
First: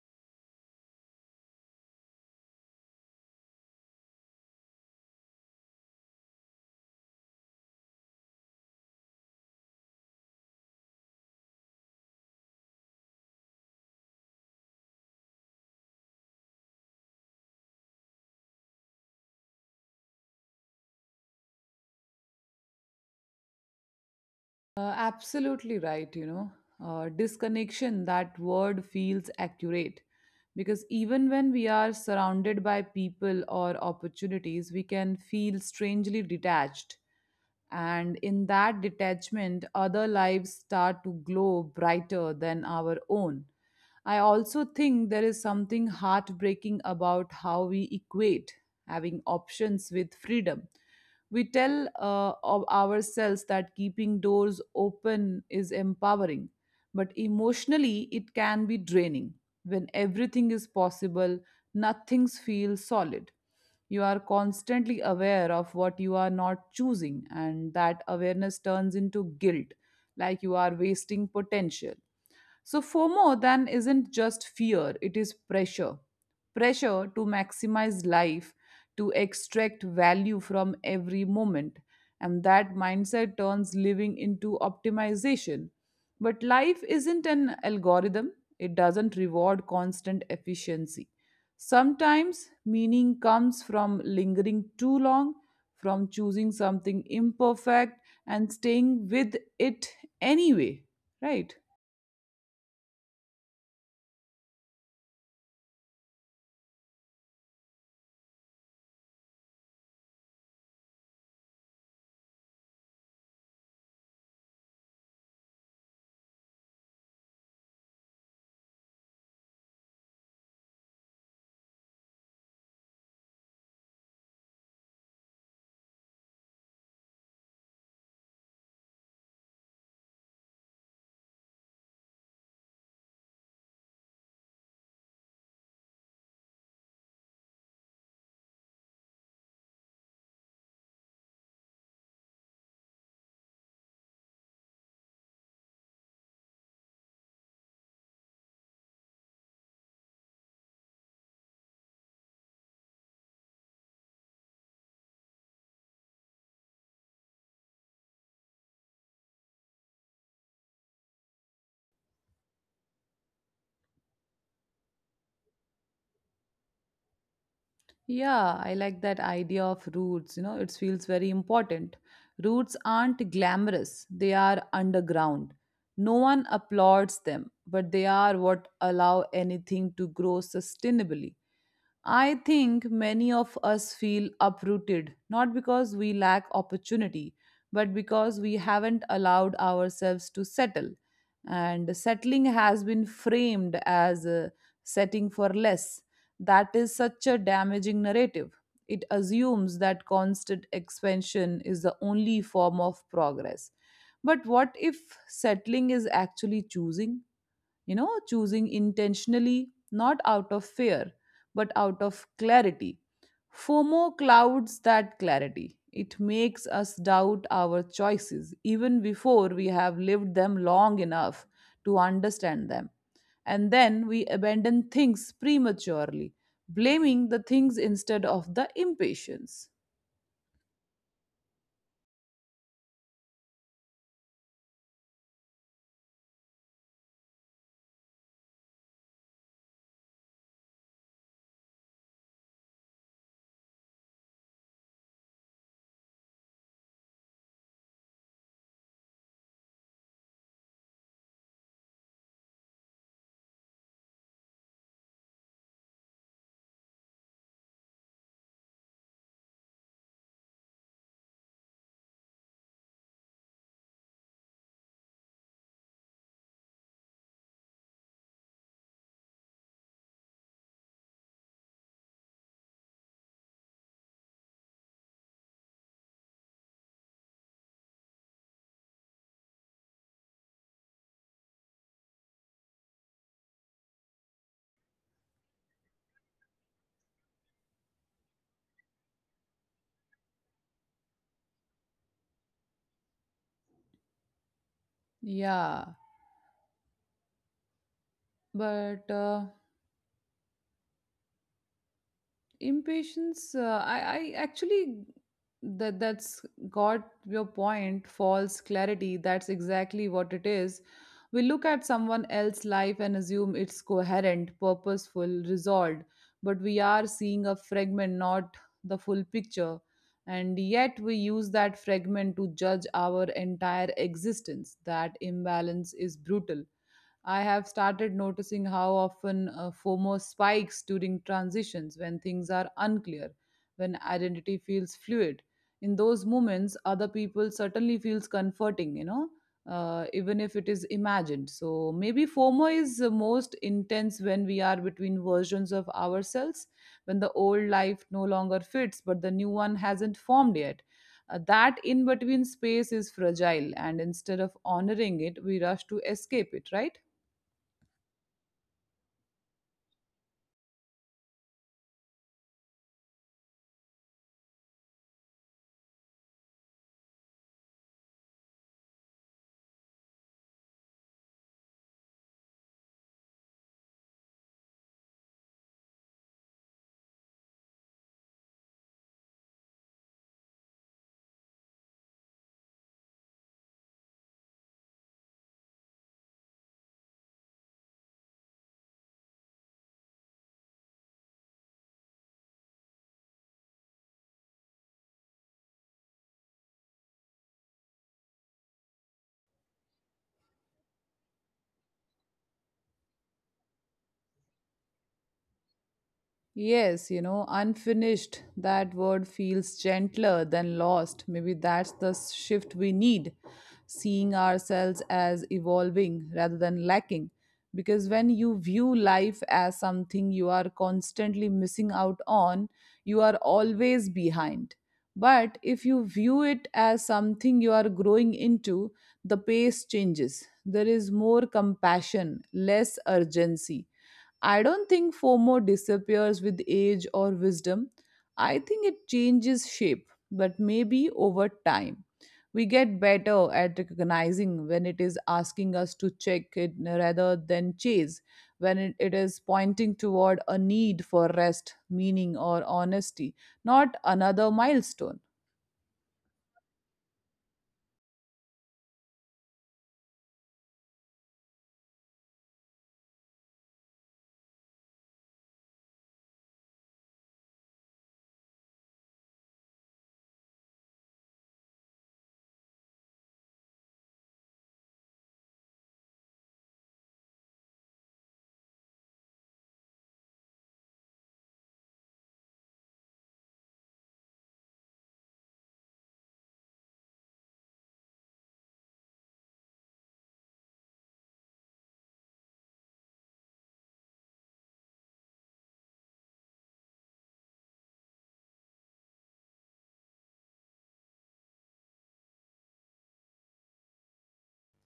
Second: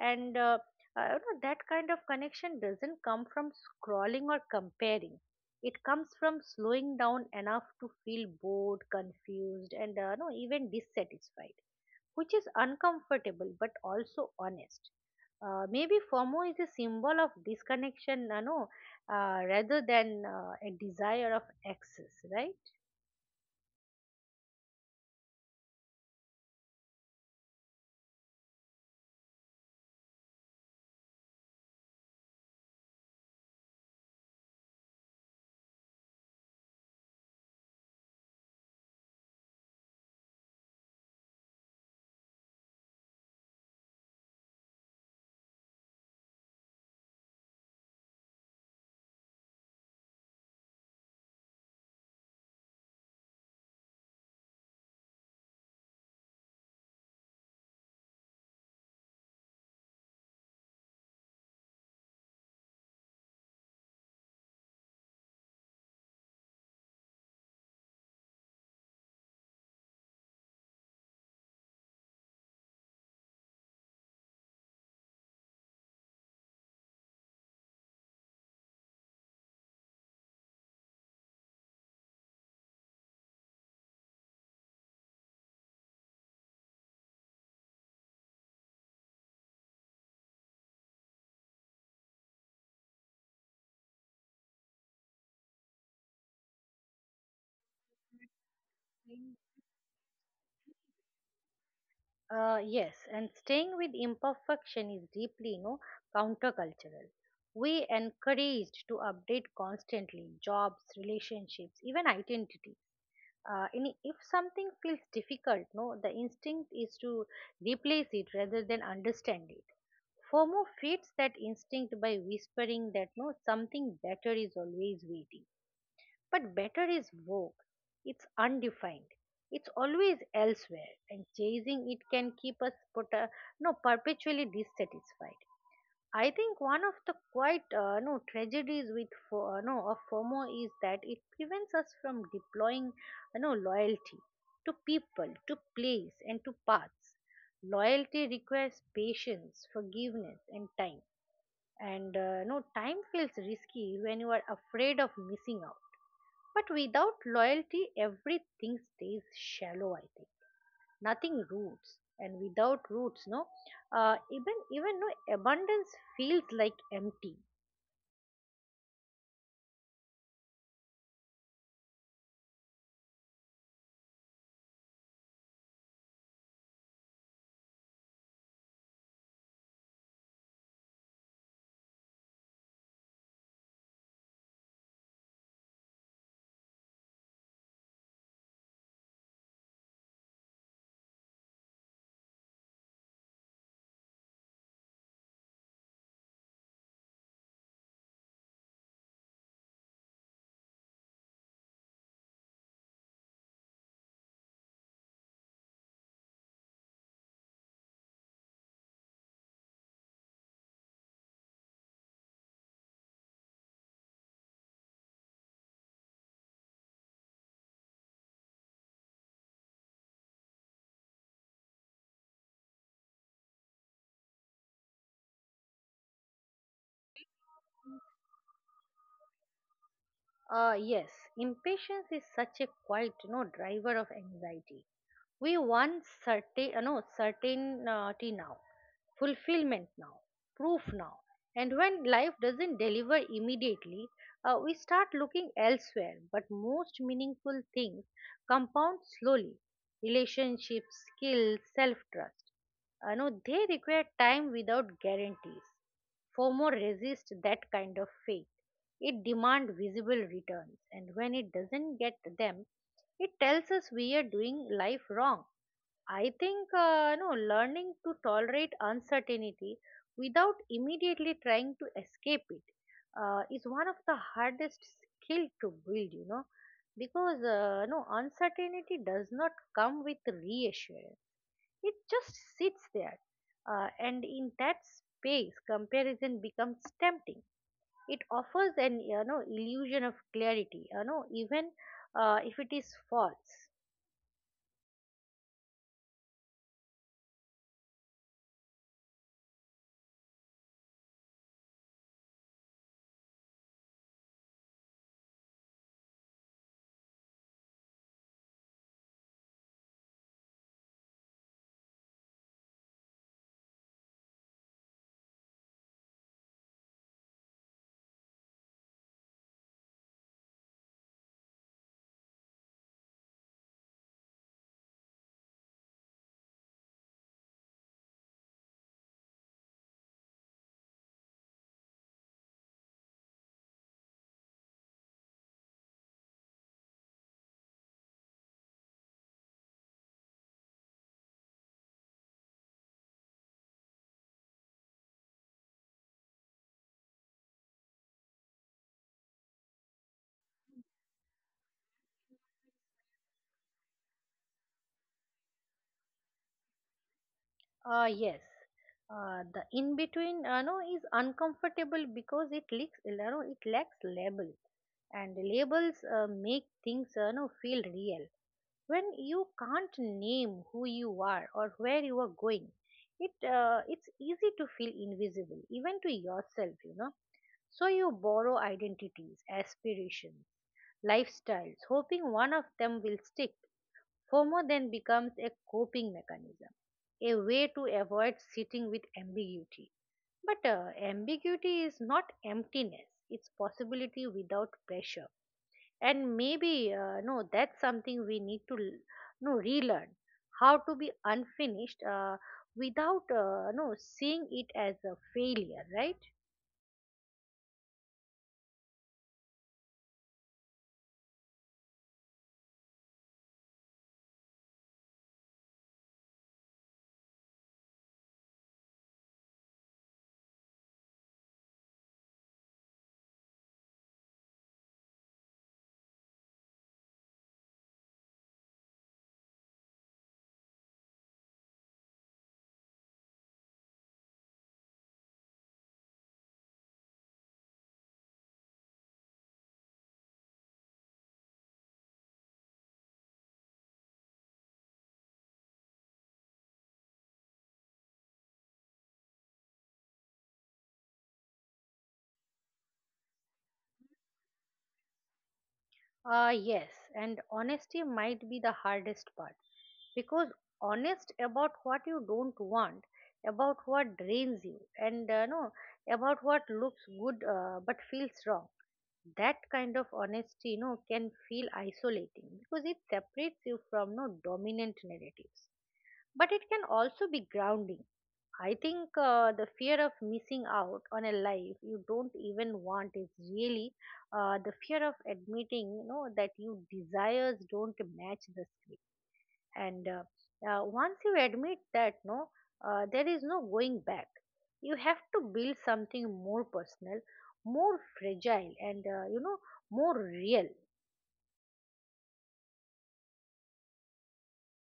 B: and you know, that kind of connection doesn't come from scrolling or comparing. It comes from slowing down enough to feel bored, confused, and you know, even dissatisfied, which is uncomfortable but also honest. Maybe FOMO is a symbol of disconnection, rather than a desire of access, right?
A: Absolutely right, you know. Disconnection, that word feels accurate because even when we are surrounded by people or opportunities, we can feel strangely detached. And in that detachment, other lives start to glow brighter than our own. I also think there is something heartbreaking about how we equate having options with freedom. We tell of ourselves that keeping doors open is empowering, but emotionally it can be draining. When everything is possible, nothing feels solid. You are constantly aware of what you are not choosing, and that awareness turns into guilt, like you are wasting potential. So, FOMO then isn't just fear, it is pressure. Pressure to maximize life, to extract value from every moment. And that mindset turns living into optimization. But life isn't an algorithm, it doesn't reward constant efficiency. Sometimes meaning comes from lingering too long, from choosing something imperfect and staying with it anyway, right?
B: Yes, and staying with imperfection is deeply, you know, countercultural. We encouraged to update constantly jobs, relationships, even identities. And if something feels difficult, no, the instinct is to replace it rather than understand it. FOMO feeds that instinct by whispering that no, something better is always waiting, but better is vogue. It's undefined. It's always elsewhere, and chasing it can keep us put, no, perpetually dissatisfied. I think one of the quite tragedies with fo- no of FOMO is that it prevents us from deploying no loyalty to people, to place, and to paths. Loyalty requires patience, forgiveness, and time, and no, time feels risky when you are afraid of missing out. But without loyalty, everything stays shallow, I think. Nothing roots. And without roots, no, even even no abundance feels like empty.
A: Yeah, I like that idea of roots. You know, it feels very important. Roots aren't glamorous, they are underground. No one applauds them, but they are what allow anything to grow sustainably. I think many of us feel uprooted, not because we lack opportunity, but because we haven't allowed ourselves to settle. And settling has been framed as setting for less. That is such a damaging narrative. It assumes that constant expansion is the only form of progress. But what if settling is actually choosing? You know, choosing intentionally, not out of fear but out of clarity. FOMO clouds that clarity. It makes us doubt our choices even before we have lived them long enough to understand them, and then we abandon things prematurely, blaming the things instead of the impatience.
B: Yes, impatience is such a quite, you know, driver of anxiety. We want certain no certainty now, fulfillment now, proof now, and when life doesn't deliver immediately, we start looking elsewhere. But most meaningful things compound slowly: relationships, skills, self-trust. No, they require time without guarantees. FOMO resists that kind of faith. It demands visible returns, and when it doesn't get them, it tells us we are doing life wrong. I think no learning to tolerate uncertainty without immediately trying to escape it is one of the hardest skill to build, you know, because uncertainty does not come with reassurance, it just sits there. And in that space, comparison becomes tempting. It offers an, you know, illusion of clarity, you know, even if it is false.
A: Yeah, but impatience, uh, I actually, that's got your point, false clarity. That's exactly what it is. We look at someone else's life and assume it's coherent, purposeful, resolved, but we are seeing a fragment, not the full picture. And yet we use that fragment to judge our entire existence. That imbalance is brutal. I have started noticing how often FOMO spikes during transitions, when things are unclear, when identity feels fluid. In those moments, other people certainly feels comforting, you know, even if it is imagined. So maybe FOMO is the most intense when we are between versions of ourselves, when the old life no longer fits, but the new one hasn't formed yet. That in between space is fragile, and instead of honoring it, we rush to escape it, right?
B: Yes. The in between no is uncomfortable because it lacks, you know, it lacks label, and labels make things no feel real. When you can't name who you are or where you are going, it's easy to feel invisible even to yourself, you know. So you borrow identities, aspirations, lifestyles, hoping one of them will stick. FOMO then becomes a coping mechanism, a way to avoid sitting with ambiguity. But ambiguity is not emptiness, it's possibility without pressure. And maybe, no, that's something we need to l- no, relearn, how to be unfinished without no, seeing it as a failure, right?
A: Yes, you know, unfinished, that word feels gentler than lost. Maybe that's the shift we need, seeing ourselves as evolving rather than lacking. Because when you view life as something you are constantly missing out on, you are always behind. But if you view it as something you are growing into, the pace changes. There is more compassion, less urgency. I don't think FOMO disappears with age or wisdom. I think it changes shape, but maybe over time. We get better at recognizing when it is asking us to check it rather than chase, when it is pointing toward a need for rest, meaning, or honesty, not another milestone.
B: Yes, and honesty might be the hardest part, because honest about what you don't want, about what drains you, and no about what looks good but feels wrong. That kind of honesty, you know, can feel isolating because it separates you from no dominant narratives, but it can also be grounding. I think the fear of missing out on a life you don't even want is really the fear of admitting, you know, that your desires don't match the script. And once you admit that, there is no going back. You have to build something more personal, more fragile, and you know, more real.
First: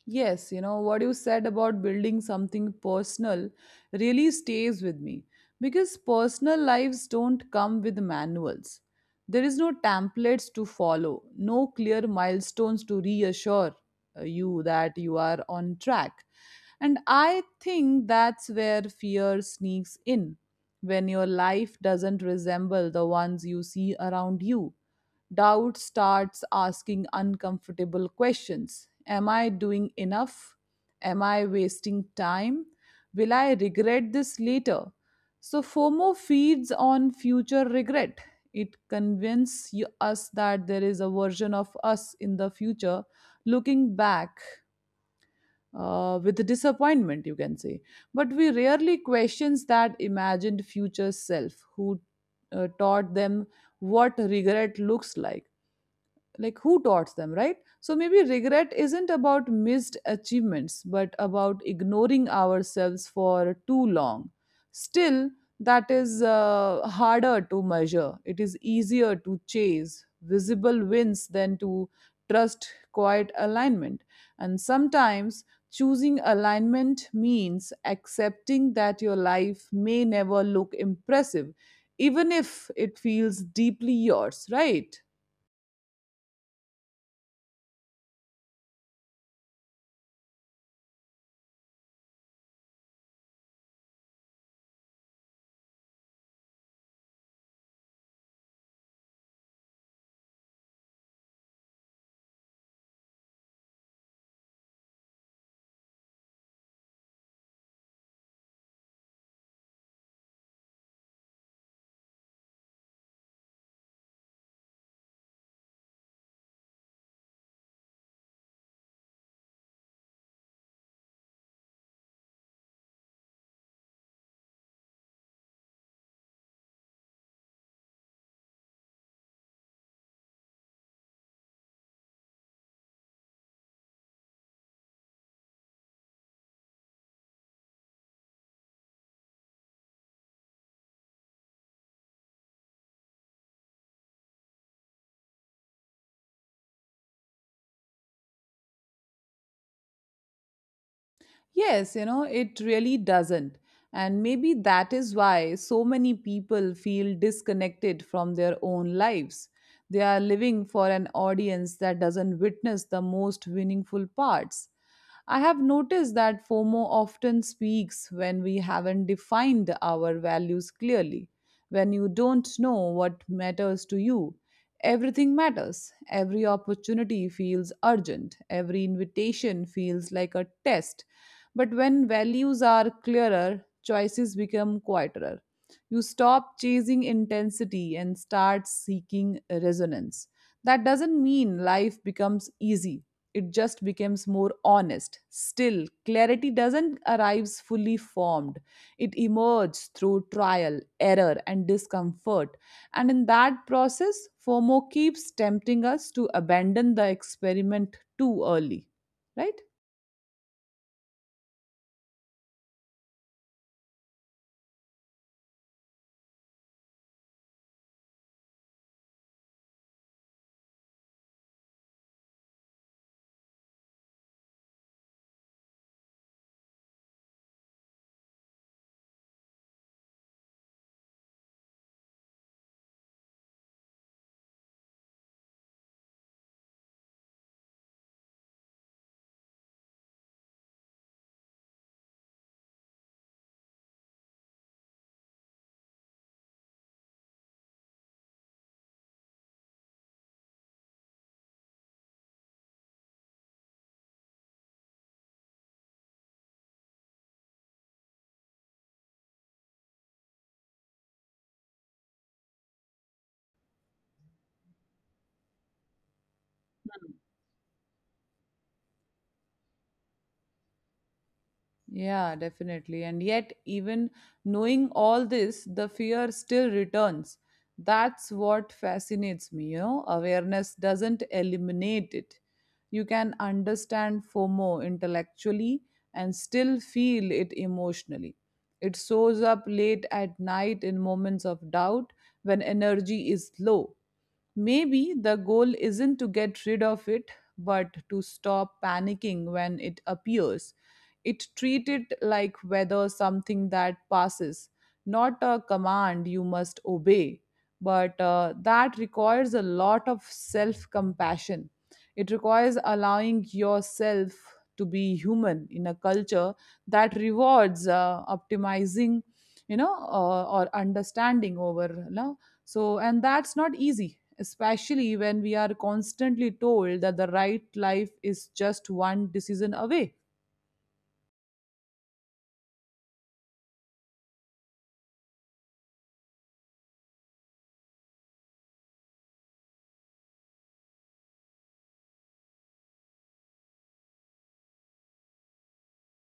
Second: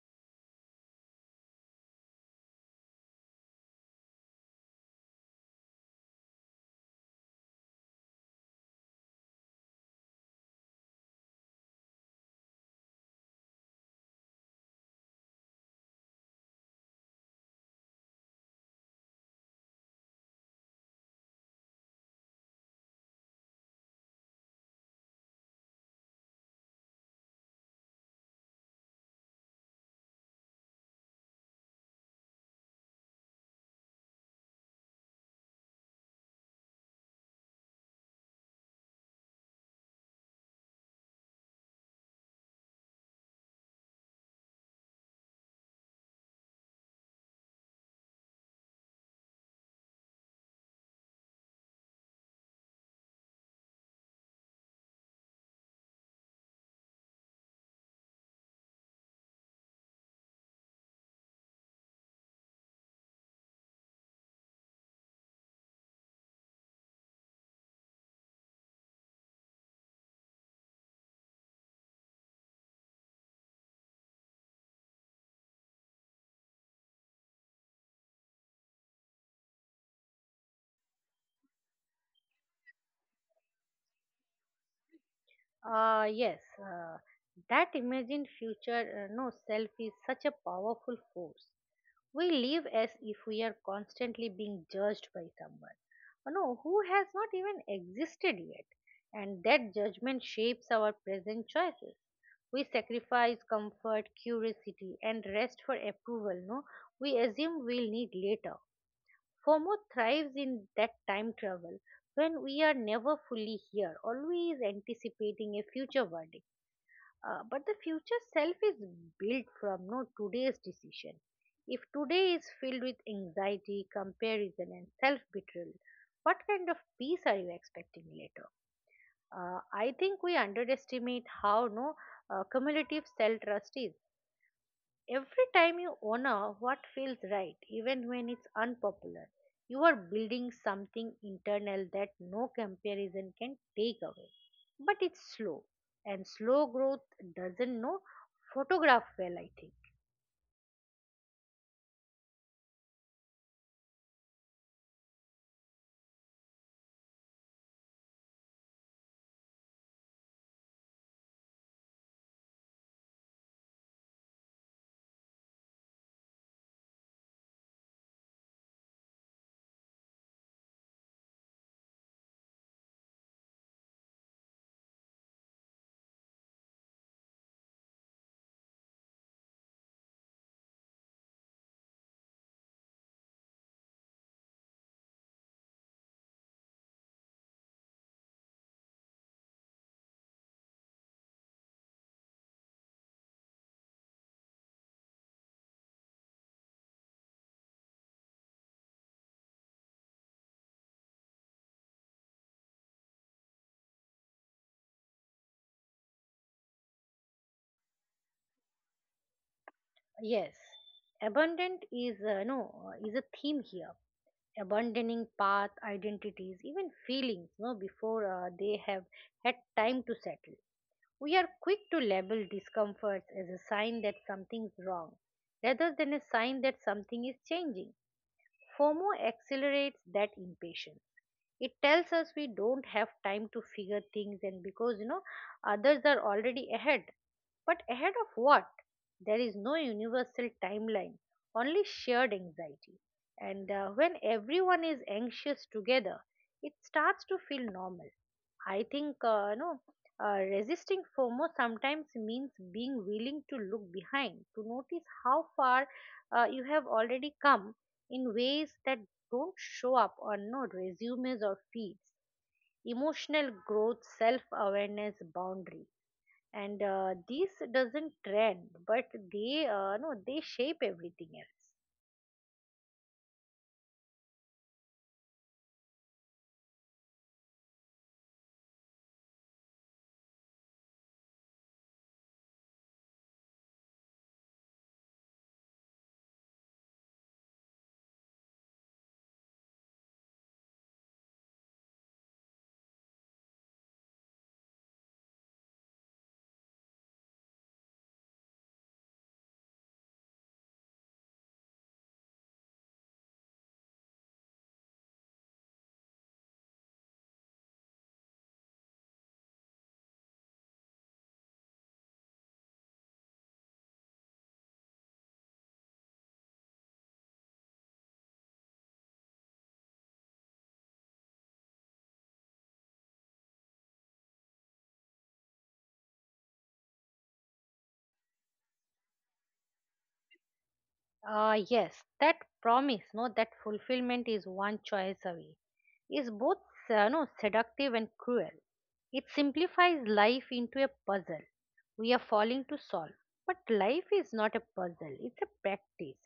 A: Yes, you know, what you said about building something personal really stays with me, because personal lives don't come with manuals. There is no templates to follow, no clear milestones to reassure you that you are on track. And I think that's where fear sneaks in, when your life doesn't resemble the ones you see around you. Doubt starts asking uncomfortable questions. Am I doing enough? Am I wasting time? Will I regret this later? So, FOMO feeds on future regret. It convinces us that there is a version of us in the future looking back with disappointment, you can say. But we rarely questions that imagined future self. Who taught them what regret looks like? Like, who taught them, right? So maybe regret isn't about missed achievements but about ignoring ourselves for too long. Still, that is harder to measure. It is easier to chase visible wins than to trust quiet alignment. And sometimes choosing alignment means accepting that your life may never look impressive, even if it feels deeply yours, right?
B: Yes, that imagined future no self is such a powerful force. We live as if we are constantly being judged by someone, no who has not even existed yet, and that judgment shapes our present choices. We sacrifice comfort, curiosity, and rest for approval, no? We assume we'll need later. FOMO thrives in that time travel, when we are never fully here, always anticipating a future verdict. But the future self is built from today's decision. If today is filled with anxiety, comparison, and self betrayal, what kind of peace are you expecting later? I think we underestimate how no cumulative self trust is. Every time you honor what feels right, even when it's unpopular, you are building something internal that no comparison can take away. But it's slow, and slow growth doesn't know photograph well, I think.
A: Yes, you know, it really doesn't. And maybe that is why so many people feel disconnected from their own lives. They are living for an audience that doesn't witness the most meaningful parts. I have noticed that FOMO often speaks when we haven't defined our values clearly. When you don't know what matters to you, everything matters. Every opportunity feels urgent, every invitation feels like a test. But when values are clearer, choices become quieter. You stop chasing intensity and start seeking resonance. That doesn't mean life becomes easy. It just becomes more honest. Still, clarity doesn't arrive fully formed. It emerges through trial, error, and discomfort. And in that process, FOMO keeps tempting us to abandon the experiment too early, right?
B: Yes, abundant is no is a theme here. Abandoning path, identities, even feelings, no, before they have had time to settle. We are quick to label discomforts as a sign that something's wrong rather than a sign that something is changing. FOMO accelerates that impatience. It tells us we don't have time to figure things, and because, you know, others are already ahead. But ahead of what? There is no universal timeline, only shared anxiety. And when everyone is anxious together, it starts to feel normal. I think you know, resisting FOMO sometimes means being willing to look behind, to notice how far you have already come in ways that don't show up on no resumes or feeds. Emotional growth, self-awareness, boundary, and these doesn't trend, but they no they shape everything else.
A: Yeah, definitely. And yet, even knowing all this, the fear still returns. That's what fascinates me, you know. Awareness doesn't eliminate it. You can understand FOMO intellectually and still feel it emotionally. It shows up late at night, in moments of doubt, when energy is low. Maybe the goal isn't to get rid of it, but to stop panicking when it appears. It treat it like whether something that passes, not a command you must obey. But that requires a lot of self compassion. It requires allowing yourself to be human in a culture that rewards optimizing, or understanding over love. So, and that's not easy, especially when we are constantly told that the right life is just one decision away.
B: Ah, yes, that promise, no, that fulfillment is one choice away. Is both no seductive and cruel. It simplifies life into a puzzle we are falling to solve. But life is not a puzzle; it's a practice.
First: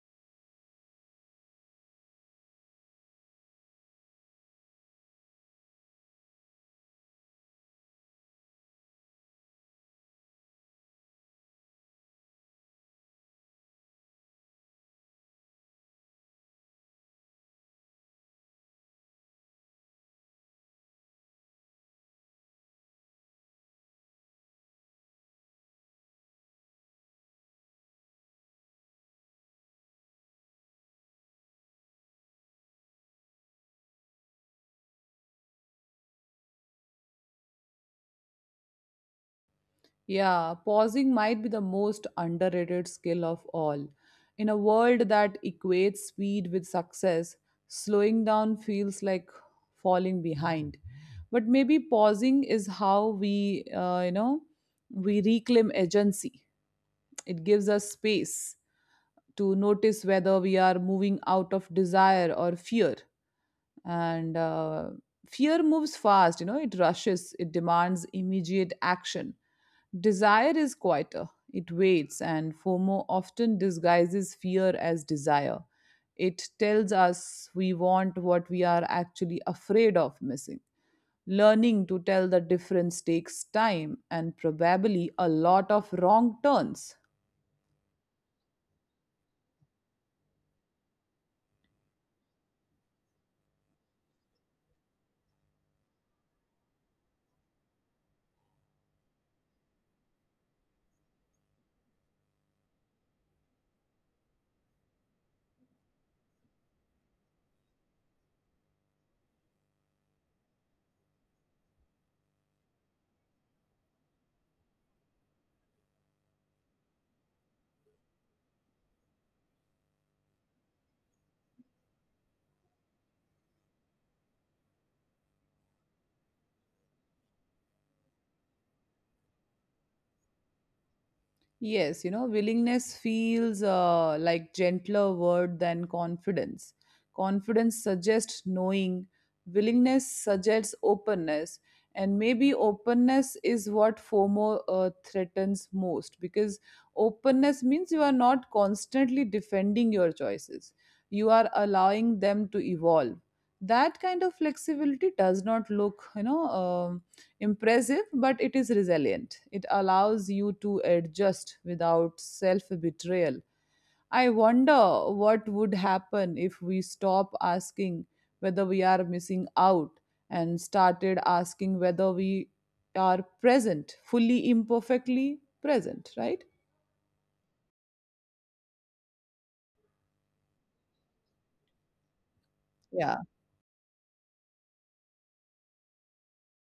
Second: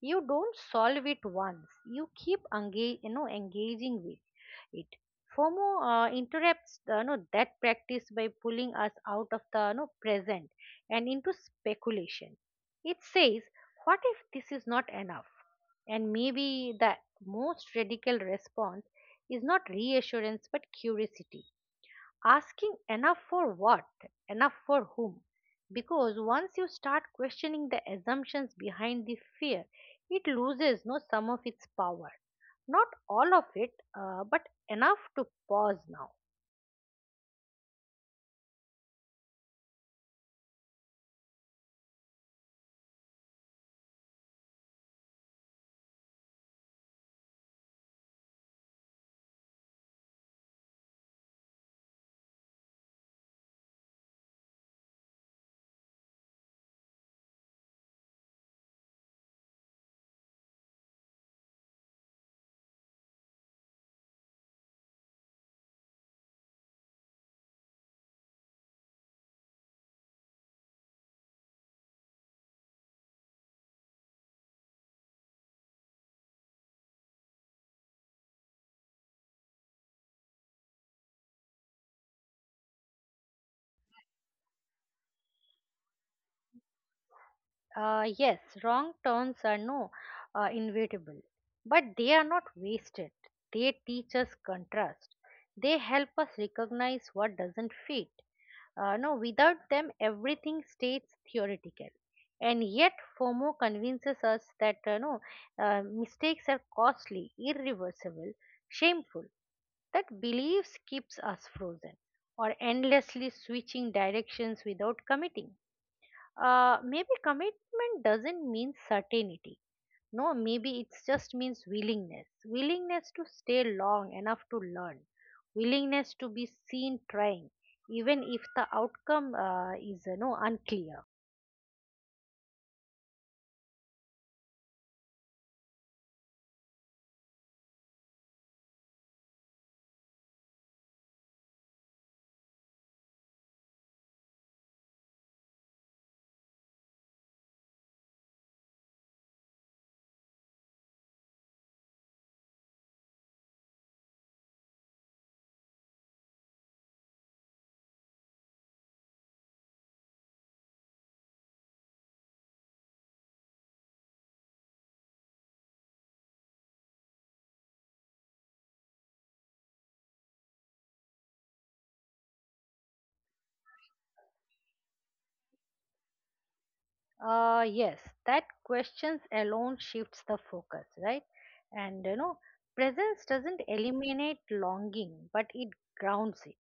B: You don't solve it once. You keep engaging with it. FOMO interrupts no, that practice by pulling us out of the no, present and into speculation. It says, what if this is not enough? And maybe the most radical response is not reassurance but curiosity. Asking, enough for what? Enough for whom? Because once you start questioning the assumptions behind the fear, it loses no some of its power. Not all of it, but enough to pause now.
A: Yeah, pausing might be the most underrated skill of all. In a world that equates speed with success, slowing down feels like falling behind. But maybe pausing is how we, we reclaim agency. It gives us space to notice whether we are moving out of desire or fear. And fear moves fast, you know. It rushes, it demands immediate action. Desire is quieter, it waits. And FOMO often disguises fear as desire. It tells us we want what we are actually afraid of missing. Learning to tell the difference takes time and probably a lot of wrong turns.
B: Yes, wrong turns are no inevitable, but they are not wasted. They teach us contrast. They help us recognize what doesn't fit. No, Without them, everything stays theoretical. And yet, FOMO convinces us that no mistakes are costly, irreversible, shameful. That beliefs keeps us frozen, or endlessly switching directions without committing. Maybe commitment doesn't mean certainty. No, Maybe it just means willingness. Willingness to stay long enough to learn. Willingness to be seen trying, even if the outcome is no unclear.
A: Yes, you know, willingness feels like gentler word than confidence. Confidence suggests knowing, willingness suggests openness, and maybe openness is what FOMO threatens most, because openness means you are not constantly defending your choices. You are allowing them to evolve. That kind of flexibility does not look, impressive, but it is resilient. It allows you to adjust without self betrayal. I wonder what would happen if we stop asking whether we are missing out and started asking whether we are present, fully imperfectly present, right?
B: Yes, that questions alone shifts the focus, right? And, you know,
A: Yeah.
B: presence doesn't eliminate longing, but it grounds it,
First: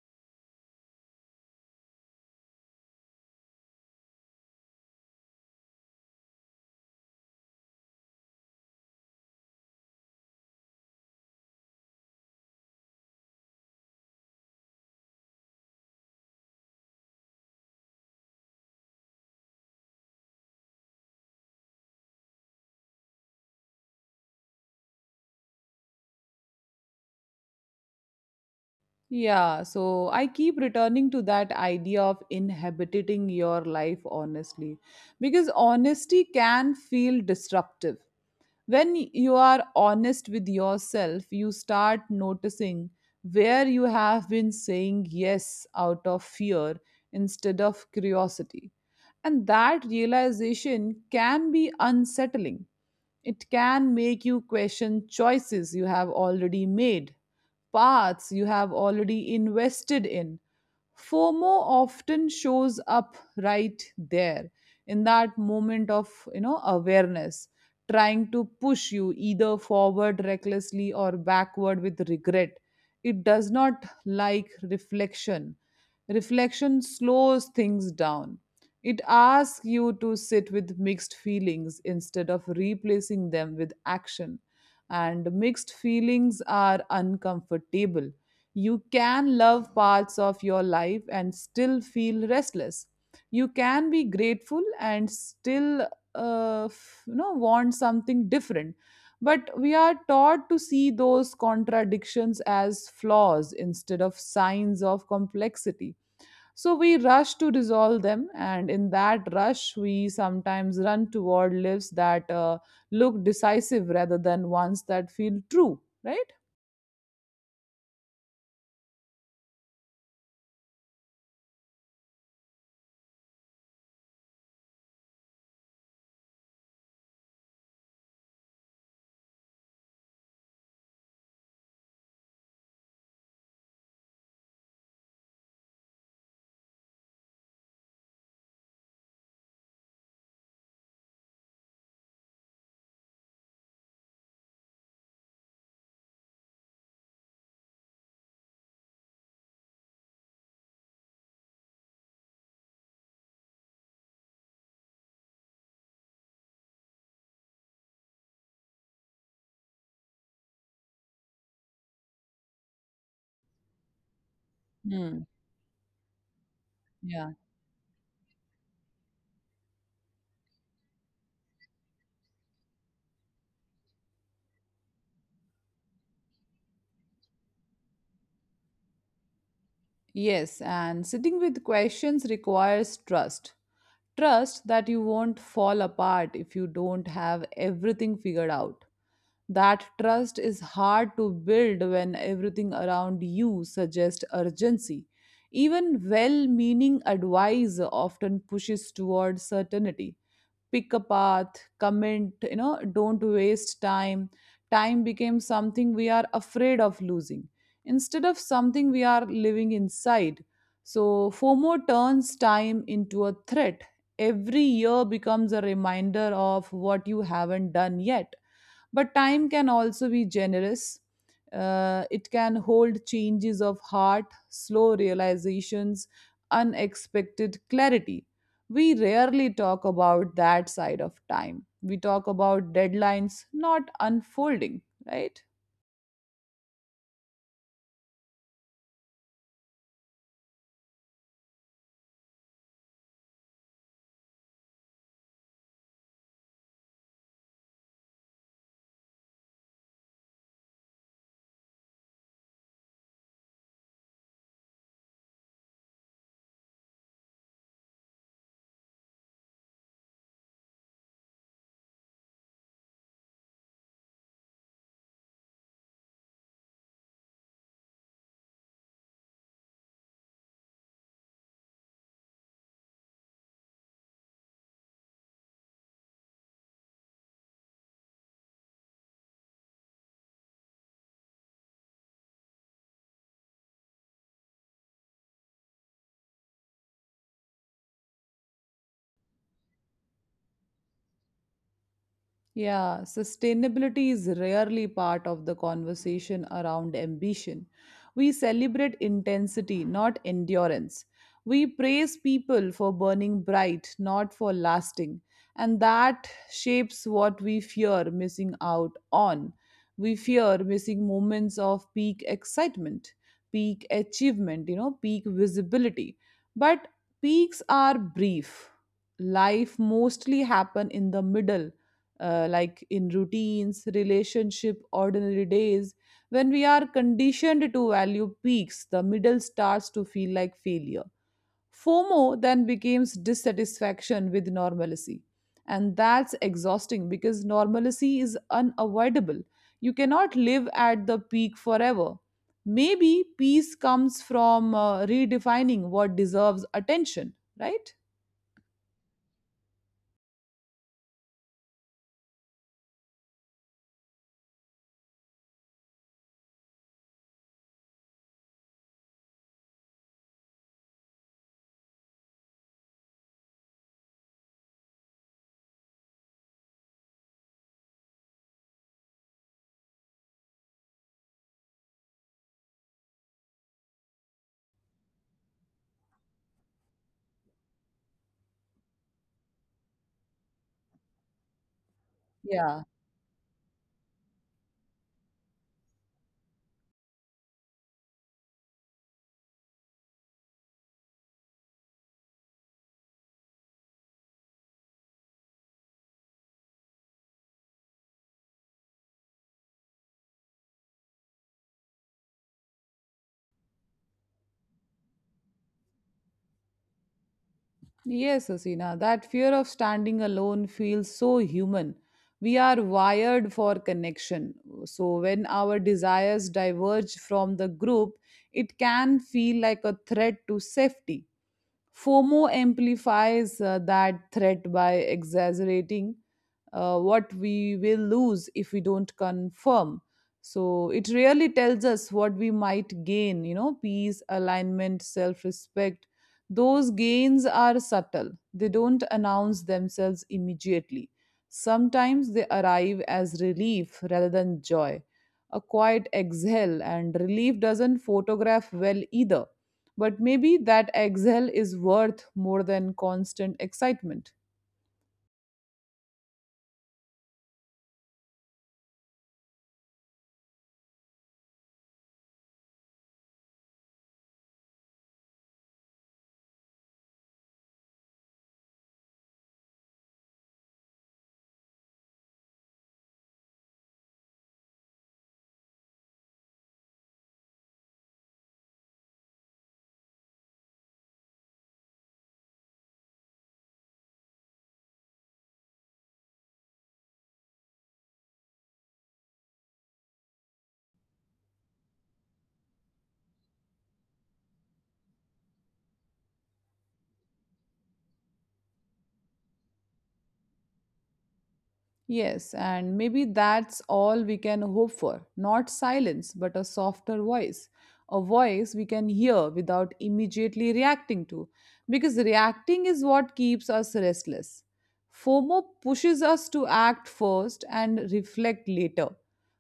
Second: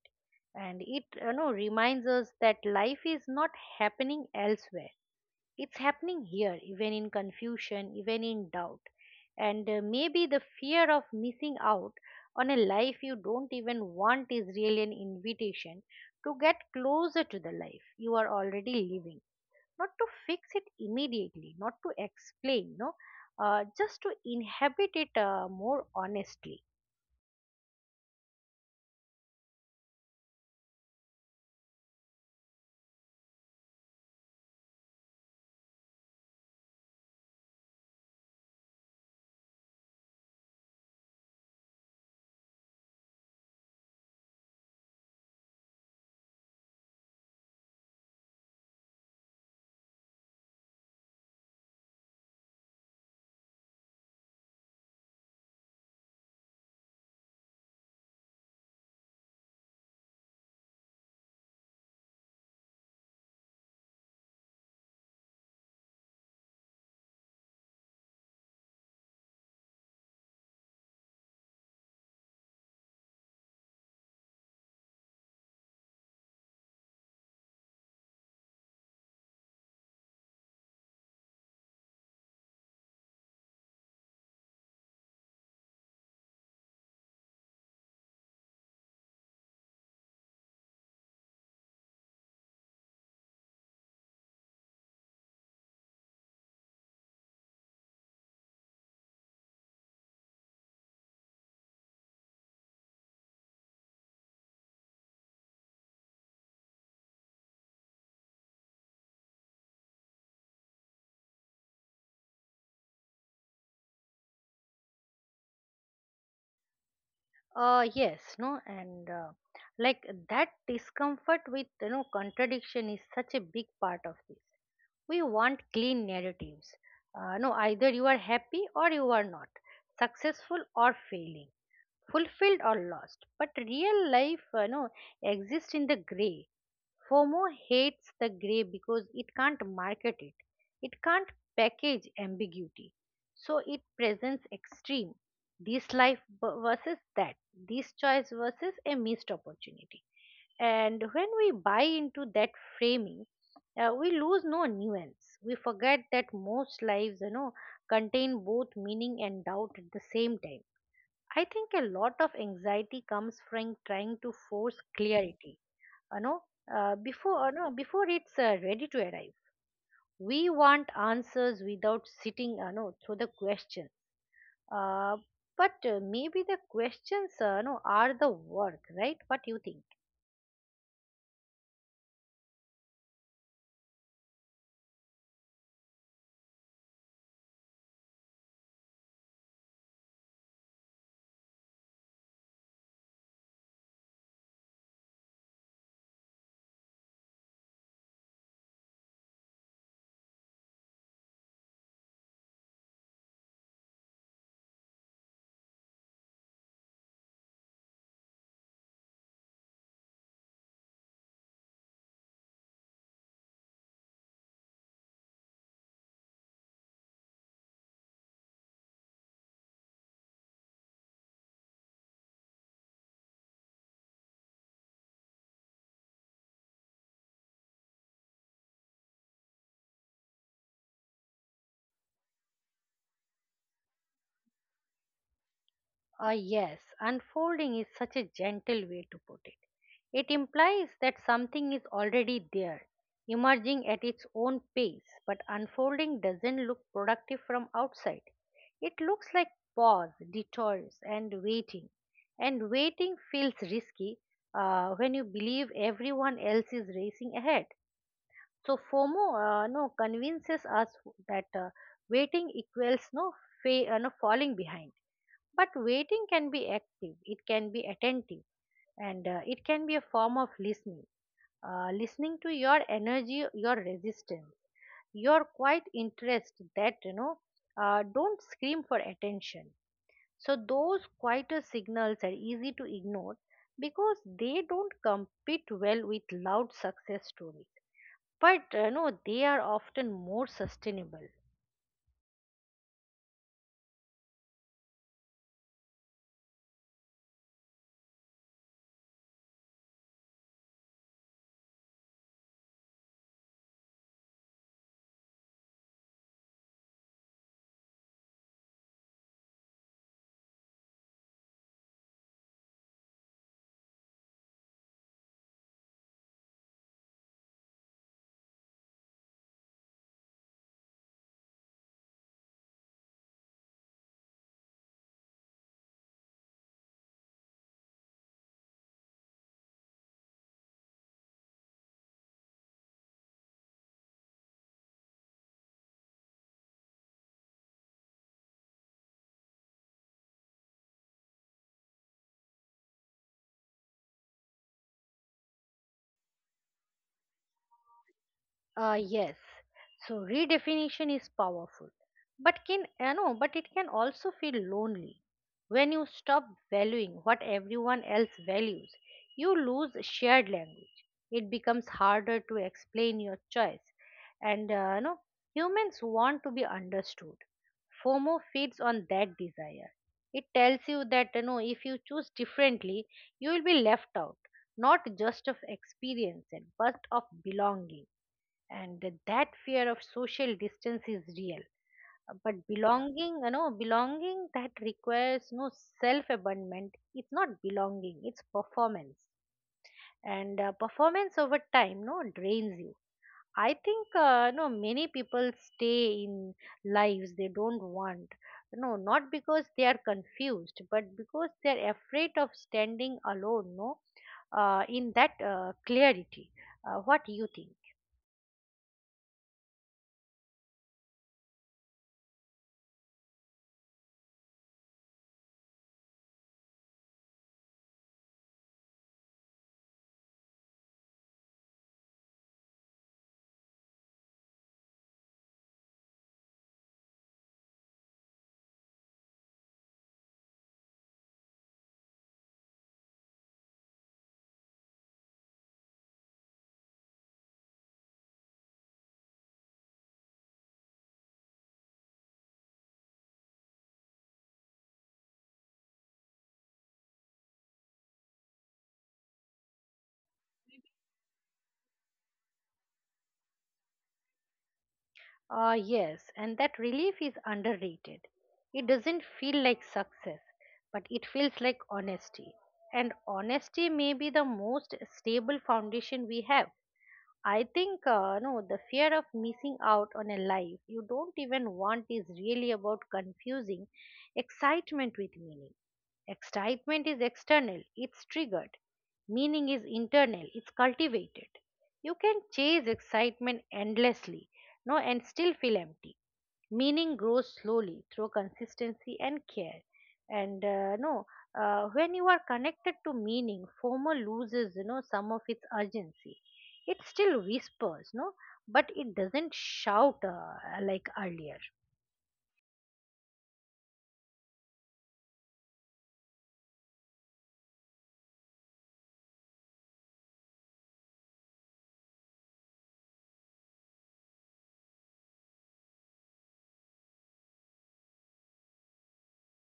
B: and it, you know, reminds us that life is not happening elsewhere. It's happening here, even in confusion, even in doubt. And maybe the fear of missing out on a life you don't even want is really an invitation to get closer to the life you are already living. Not to fix it immediately, not to explain, no, just to inhabit it more honestly.
A: Yeah, so I keep returning to that idea of inhabiting your life honestly because honesty can feel disruptive. When you are honest with yourself, you start noticing where you have been saying yes out of fear instead of curiosity. And that realization can be unsettling. It can make you question choices you have already made, paths you have already invested in. FOMO often shows up right there in that moment of, you know, awareness, trying to push you either forward recklessly or backward with regret. It does not like reflection. Reflection slows things down. It asks you to sit with mixed feelings instead of replacing them with action. And mixed feelings are uncomfortable. You can love parts of your life and still feel restless. You can be grateful and still want something different. But we are taught to see those contradictions as flaws instead of signs of complexity, so we rush to resolve them, and in that rush, we sometimes run toward lives that look decisive rather than ones that feel true, right?
B: Yes, no, and like That discomfort with, you know, contradiction is such a big part of this. We want clean narratives. No, Either you are happy or you are not, successful or failing, fulfilled or lost. But real life, no, exists in the gray. FOMO hates the gray because it can't market it, it can't package ambiguity. So it presents extreme. This life versus that, this choice versus a missed opportunity. And when we buy into that framing, we lose no nuance. We forget that most lives, you know, contain both meaning and doubt at the same time. I think a lot of anxiety comes from trying to force
A: Hmm.
B: clarity. You know, uh,
A: Yeah.
B: before you know, before it's ready to arrive, we want answers without sitting through the question. Uh, but maybe the questions are the work, right? What do you think?
A: Yes, and sitting with questions requires trust. Trust that you won't fall apart if you don't have everything figured out. That trust is hard to build when everything around you suggests urgency. Even well meaning advice often pushes towards certainty. Pick a path, comment, you know, don't waste time. Time becomes something we are afraid of losing instead of something we are living inside. So, FOMO turns time into a threat. Every year becomes a reminder of what you haven't done yet, but time can also be generous. It can hold changes of heart, slow realizations, unexpected clarity. We rarely talk about that side of time. We talk about deadlines, not unfolding, right?
B: Ah, yes, unfolding is such a gentle way to put it. It implies that something is already there, emerging at its own pace, but unfolding doesn't look productive from outside. It looks like pause, detours, and waiting. And waiting feels risky when you believe everyone else is racing ahead. So FOMO no convinces us that waiting equals fa- no falling behind. But waiting can be active, it can be attentive, and it can be a form of listening. Listening to your energy, your resistance, your quiet interest that don't scream for attention. So those quieter signals are easy to ignore because they don't compete well with loud success stories but no, they are often more sustainable.
A: Yeah, sustainability is rarely part of the conversation around ambition. We celebrate intensity, not endurance. We praise people for burning bright, not for lasting. And that shapes what we fear missing out on. We fear missing moments of peak excitement, peak achievement, you know, peak visibility. But peaks are brief. Life mostly happen in the middle, like in routines, relationship, ordinary days. When we are conditioned to value peaks, the middle starts to feel like failure. FOMO then becomes dissatisfaction with normalcy. And that's exhausting because normalcy is unavoidable. You cannot live at the peak forever. Maybe peace comes from redefining what deserves attention, right?
B: Yes. So redefinition is powerful, but it can also feel lonely. When you stop valuing what everyone else values, you lose shared language. It becomes harder to explain your choice, and humans want to be understood. FOMO feeds on that desire. It tells you that if you choose differently, you will be left out, not just of experience, but of belonging, and that fear of social distance is real. But
A: Yeah.
B: belonging you know belonging that requires no self abandonment, it's not belonging, it's performance, and performance over time no drains you. I think no many people stay in lives they don't want, no not because they are confused but because they are afraid of standing alone, no in that clarity. What do you think?
A: Yes, Asina, that fear of standing alone feels so human. We are wired for connection. So, when our desires diverge from the group, it can feel like a threat to safety. FOMO amplifies that threat by exaggerating what we will lose if we don't confirm. So it really tells us what we might gain, you know, peace, alignment, self respect. Those gains are subtle, they don't announce themselves immediately. Sometimes they arrive as relief rather than joy. A quiet exhale, and relief doesn't photograph well either, but maybe that exhale is worth more than constant excitement.
B: Ah, yes, and that relief is underrated. It doesn't feel like success, but it feels like honesty. And honesty may be the most stable foundation we have. I think no, the fear of missing out on a life you don't even want is really about confusing excitement with meaning. Excitement is external, it's triggered. Meaning is internal, it's cultivated. You can chase excitement endlessly, no, and still feel empty. Meaning grows slowly through consistency and care, and no when you are connected to meaning, FOMO loses some of its urgency. It still whispers, but it doesn't shout like earlier.
A: Yes, and maybe that's all we can hope for. Not silence, but a softer voice. A voice we can hear without immediately reacting to. Because reacting is what keeps us restless. FOMO pushes us to act first and reflect later.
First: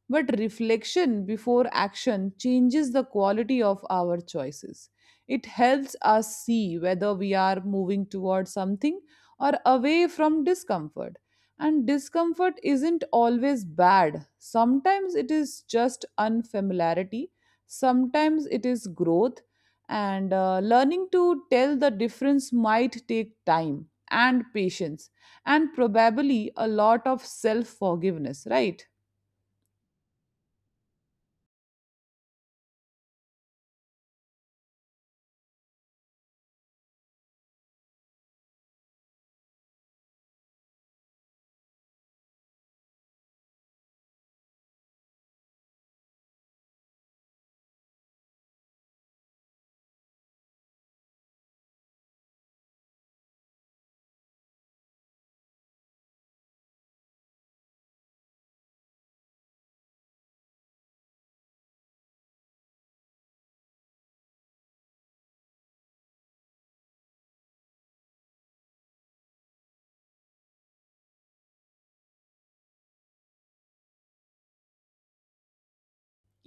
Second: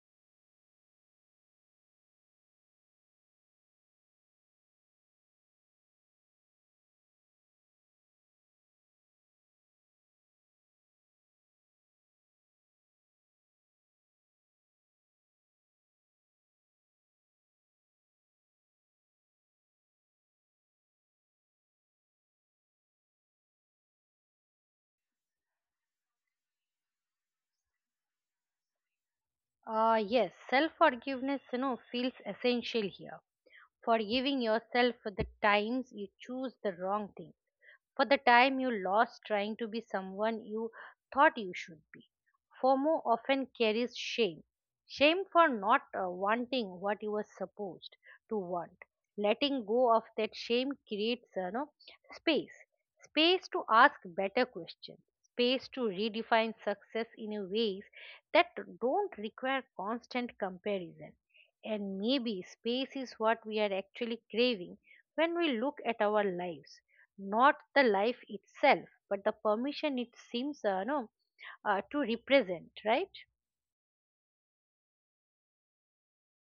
A: But reflection before action changes the quality of our choices. It helps us see whether we are moving towards something or away from discomfort, and discomfort isn't always bad. Sometimes it is just unfamiliarity, sometimes it is growth, and learning to tell the difference might take time and patience and probably a lot of self forgiveness, right?
B: Yes, self forgiveness feels essential here, forgiving yourself for the times you choose the wrong thing, for the time you lost trying to be someone you thought you should be. FOMO often carries shame, shame for not wanting what you were supposed to want. Letting go of that shame creates no, space, space to ask better questions, space to redefine success in a ways that don't require constant comparison. And maybe space is what we are actually craving when we look at our lives, not the life itself but the permission it seems no to represent, right?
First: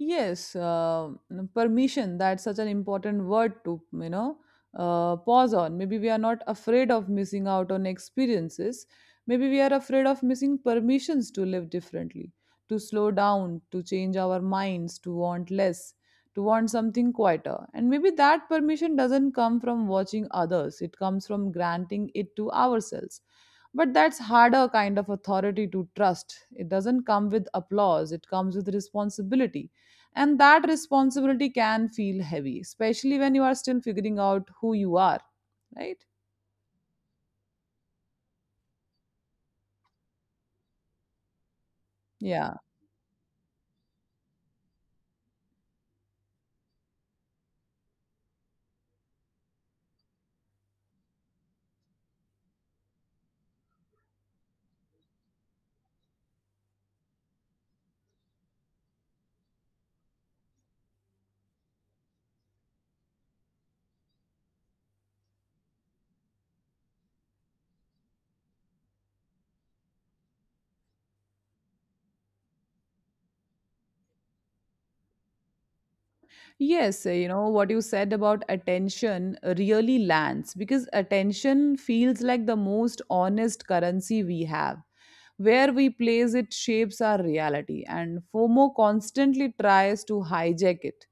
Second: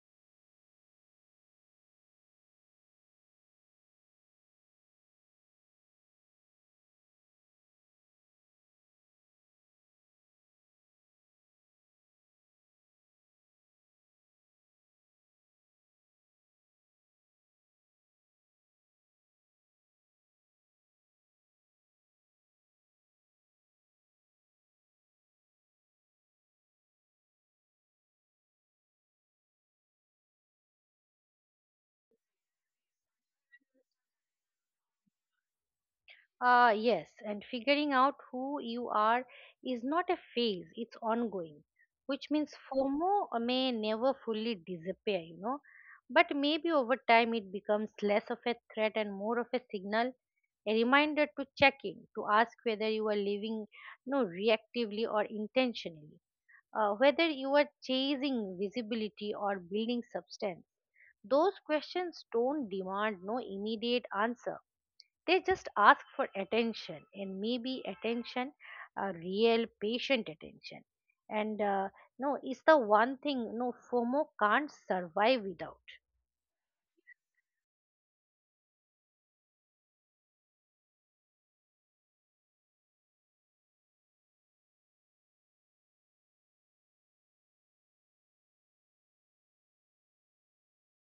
A: Yes, permission. That's such an important word to, pause on. Maybe we are not afraid of missing out on experiences. Maybe we are afraid of missing permissions to live differently, to slow down, to change our minds, to want less, to want something quieter. And maybe that permission doesn't come from watching others, it comes from granting it to ourselves. But that's harder kind of authority to trust. It doesn't come with applause, it comes with responsibility, and that responsibility can feel heavy, especially when you are still figuring out who you are, right?
B: Yes, and figuring out who you are is not a phase, it's ongoing, which
A: Yeah.
B: means FOMO may never fully disappear, but maybe over time it becomes less of a threat and more of a signal, a reminder to check in, to ask whether you are living no reactively or intentionally. Whether you are chasing visibility or building substance, those questions don't demand no immediate answer. They just ask for attention, and maybe attention, real patient attention. And no, it's the one thing FOMO can't survive without.
A: Yes, you know, what you said about attention really lands because attention feels like the most honest currency we have. Where we place it shapes our reality, and FOMO constantly tries to hijack it,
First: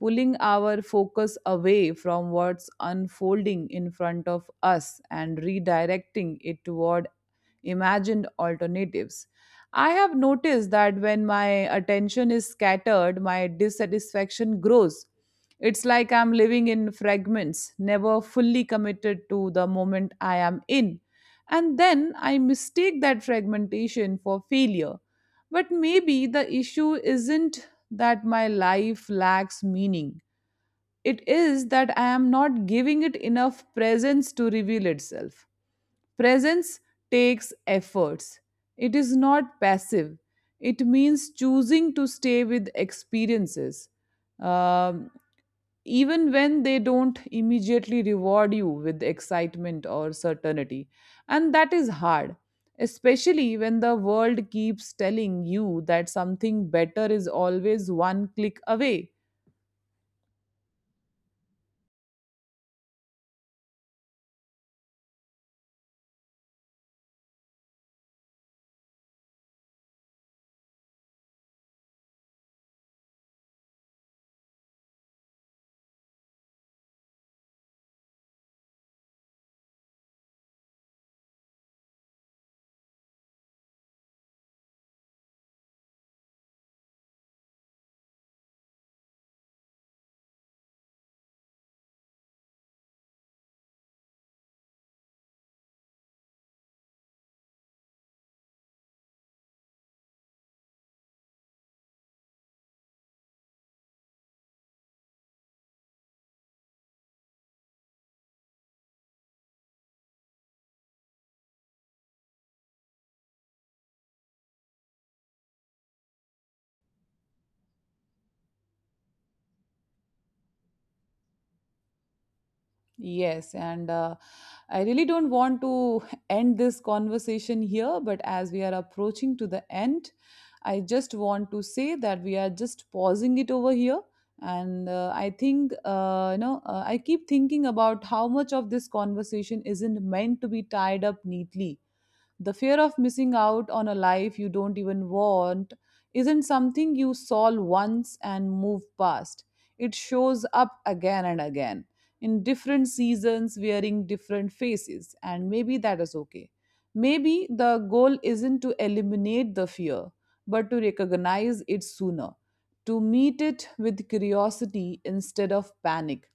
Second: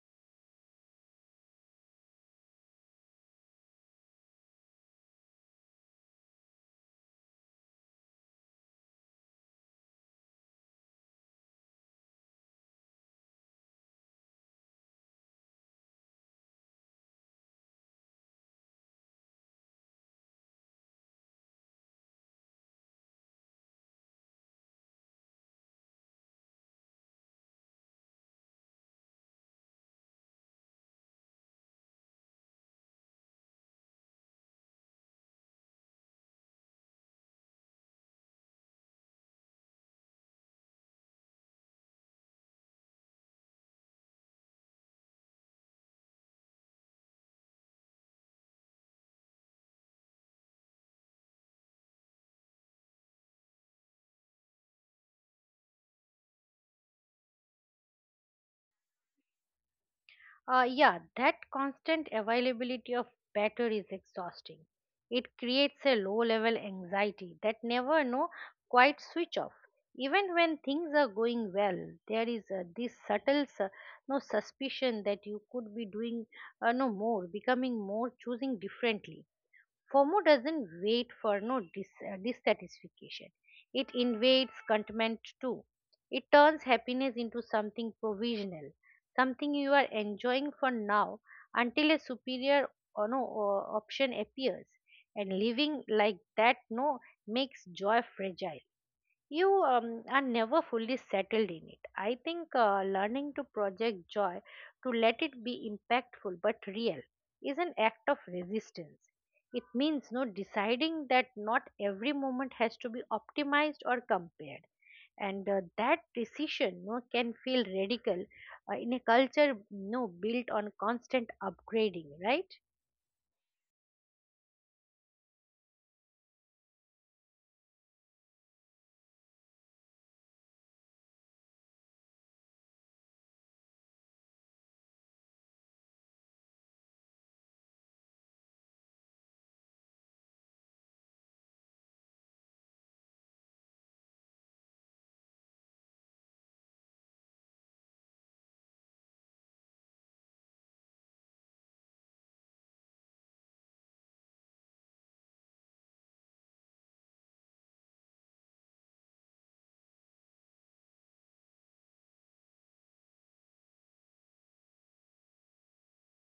A: pulling our focus away from what's unfolding in front of us and redirecting it toward imagined alternatives. I have noticed that when my attention is scattered, my dissatisfaction grows. It's like I'm living in fragments, never fully committed to the moment I am in. And then I mistake that fragmentation for failure. But maybe the issue isn't that my life lacks meaning, it is that I am not giving it enough presence to reveal itself. Presence takes efforts. It is not passive. It means choosing to stay with experiences, um, even when they don't immediately reward you with excitement or certainty. And that is hard, especially when the world keeps telling you that something better is always one click away.
B: Yeah, that constant availability of better is exhausting. It creates a low level anxiety that never no quite switch off. Even when things are going well, there is this subtle su- no suspicion that you could be doing no more, becoming more, choosing differently. FOMO doesn't wait for no dis- dissatisfaction. It invades contentment too. It turns happiness into something provisional, something you are enjoying for now until a superior or no option appears. And living like that no makes joy fragile. You are never fully settled in it. I think learning to project joy, to let it be impactful but real, is an act of resistance. It means deciding that not every moment has to be optimized or compared, and that decision no can feel radical in a culture no built on constant upgrading, right?
A: Yes, and I really don't want to end this conversation here, but as we are approaching to the end, I just want to say that we are just pausing it over here. And I think, I keep thinking about how much of this conversation isn't meant to be tied up neatly. The fear of missing out on a life you don't even want isn't something you solve once and move past. It shows up again and again in different seasons, wearing different faces, and maybe that is okay. Maybe the goal isn't to eliminate the fear, but to recognize it sooner, to meet it with curiosity instead of panic,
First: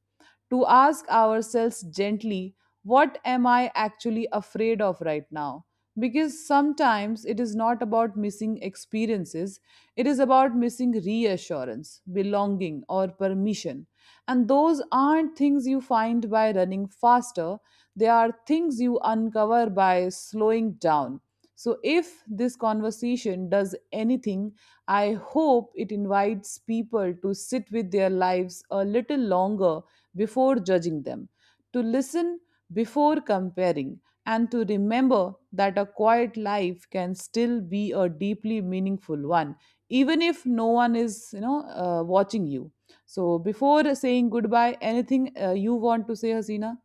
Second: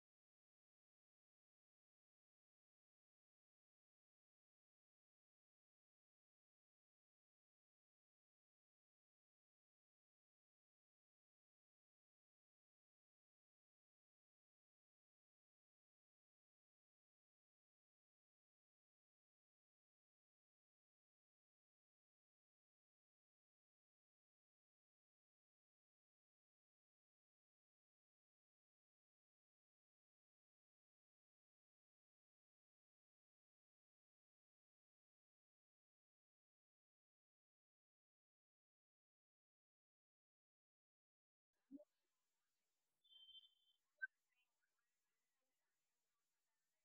A: to ask ourselves gently, what am I actually afraid of right now? Because sometimes it is not about missing experiences, it is about missing reassurance, belonging, or permission. And those aren't things you find by running faster, they are things you uncover by slowing down. So, if this conversation does anything, I hope it invites people to sit with their lives a little longer before judging them, to listen before comparing, and to remember that a quiet life can still be a deeply meaningful one, even if no one is, watching you. So, before saying goodbye, anything you want to say, Hasina?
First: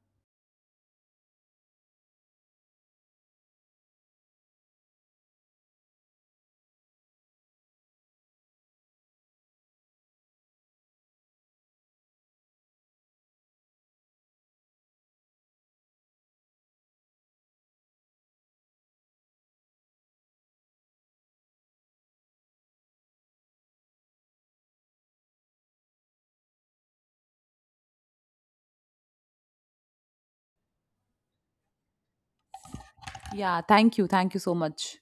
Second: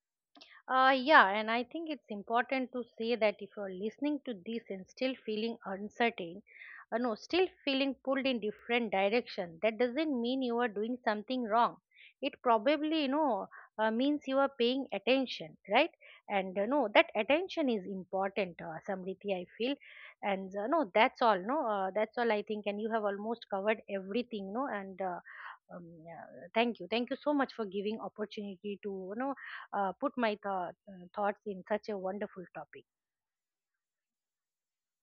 B: Yeah, and I think it's important to say that if you're listening to this and still feeling uncertain, no, still feeling pulled in different direction, that doesn't mean you are doing something wrong. It probably, means you are paying attention, right? And no, that attention is important, Samriti, I feel. And no, that's all, no, that's all I think. And you have almost covered everything, no, and yeah, thank you so much for giving opportunity to, put thoughts in such a wonderful topic.
A: Yeah, thank you. Thank you so much.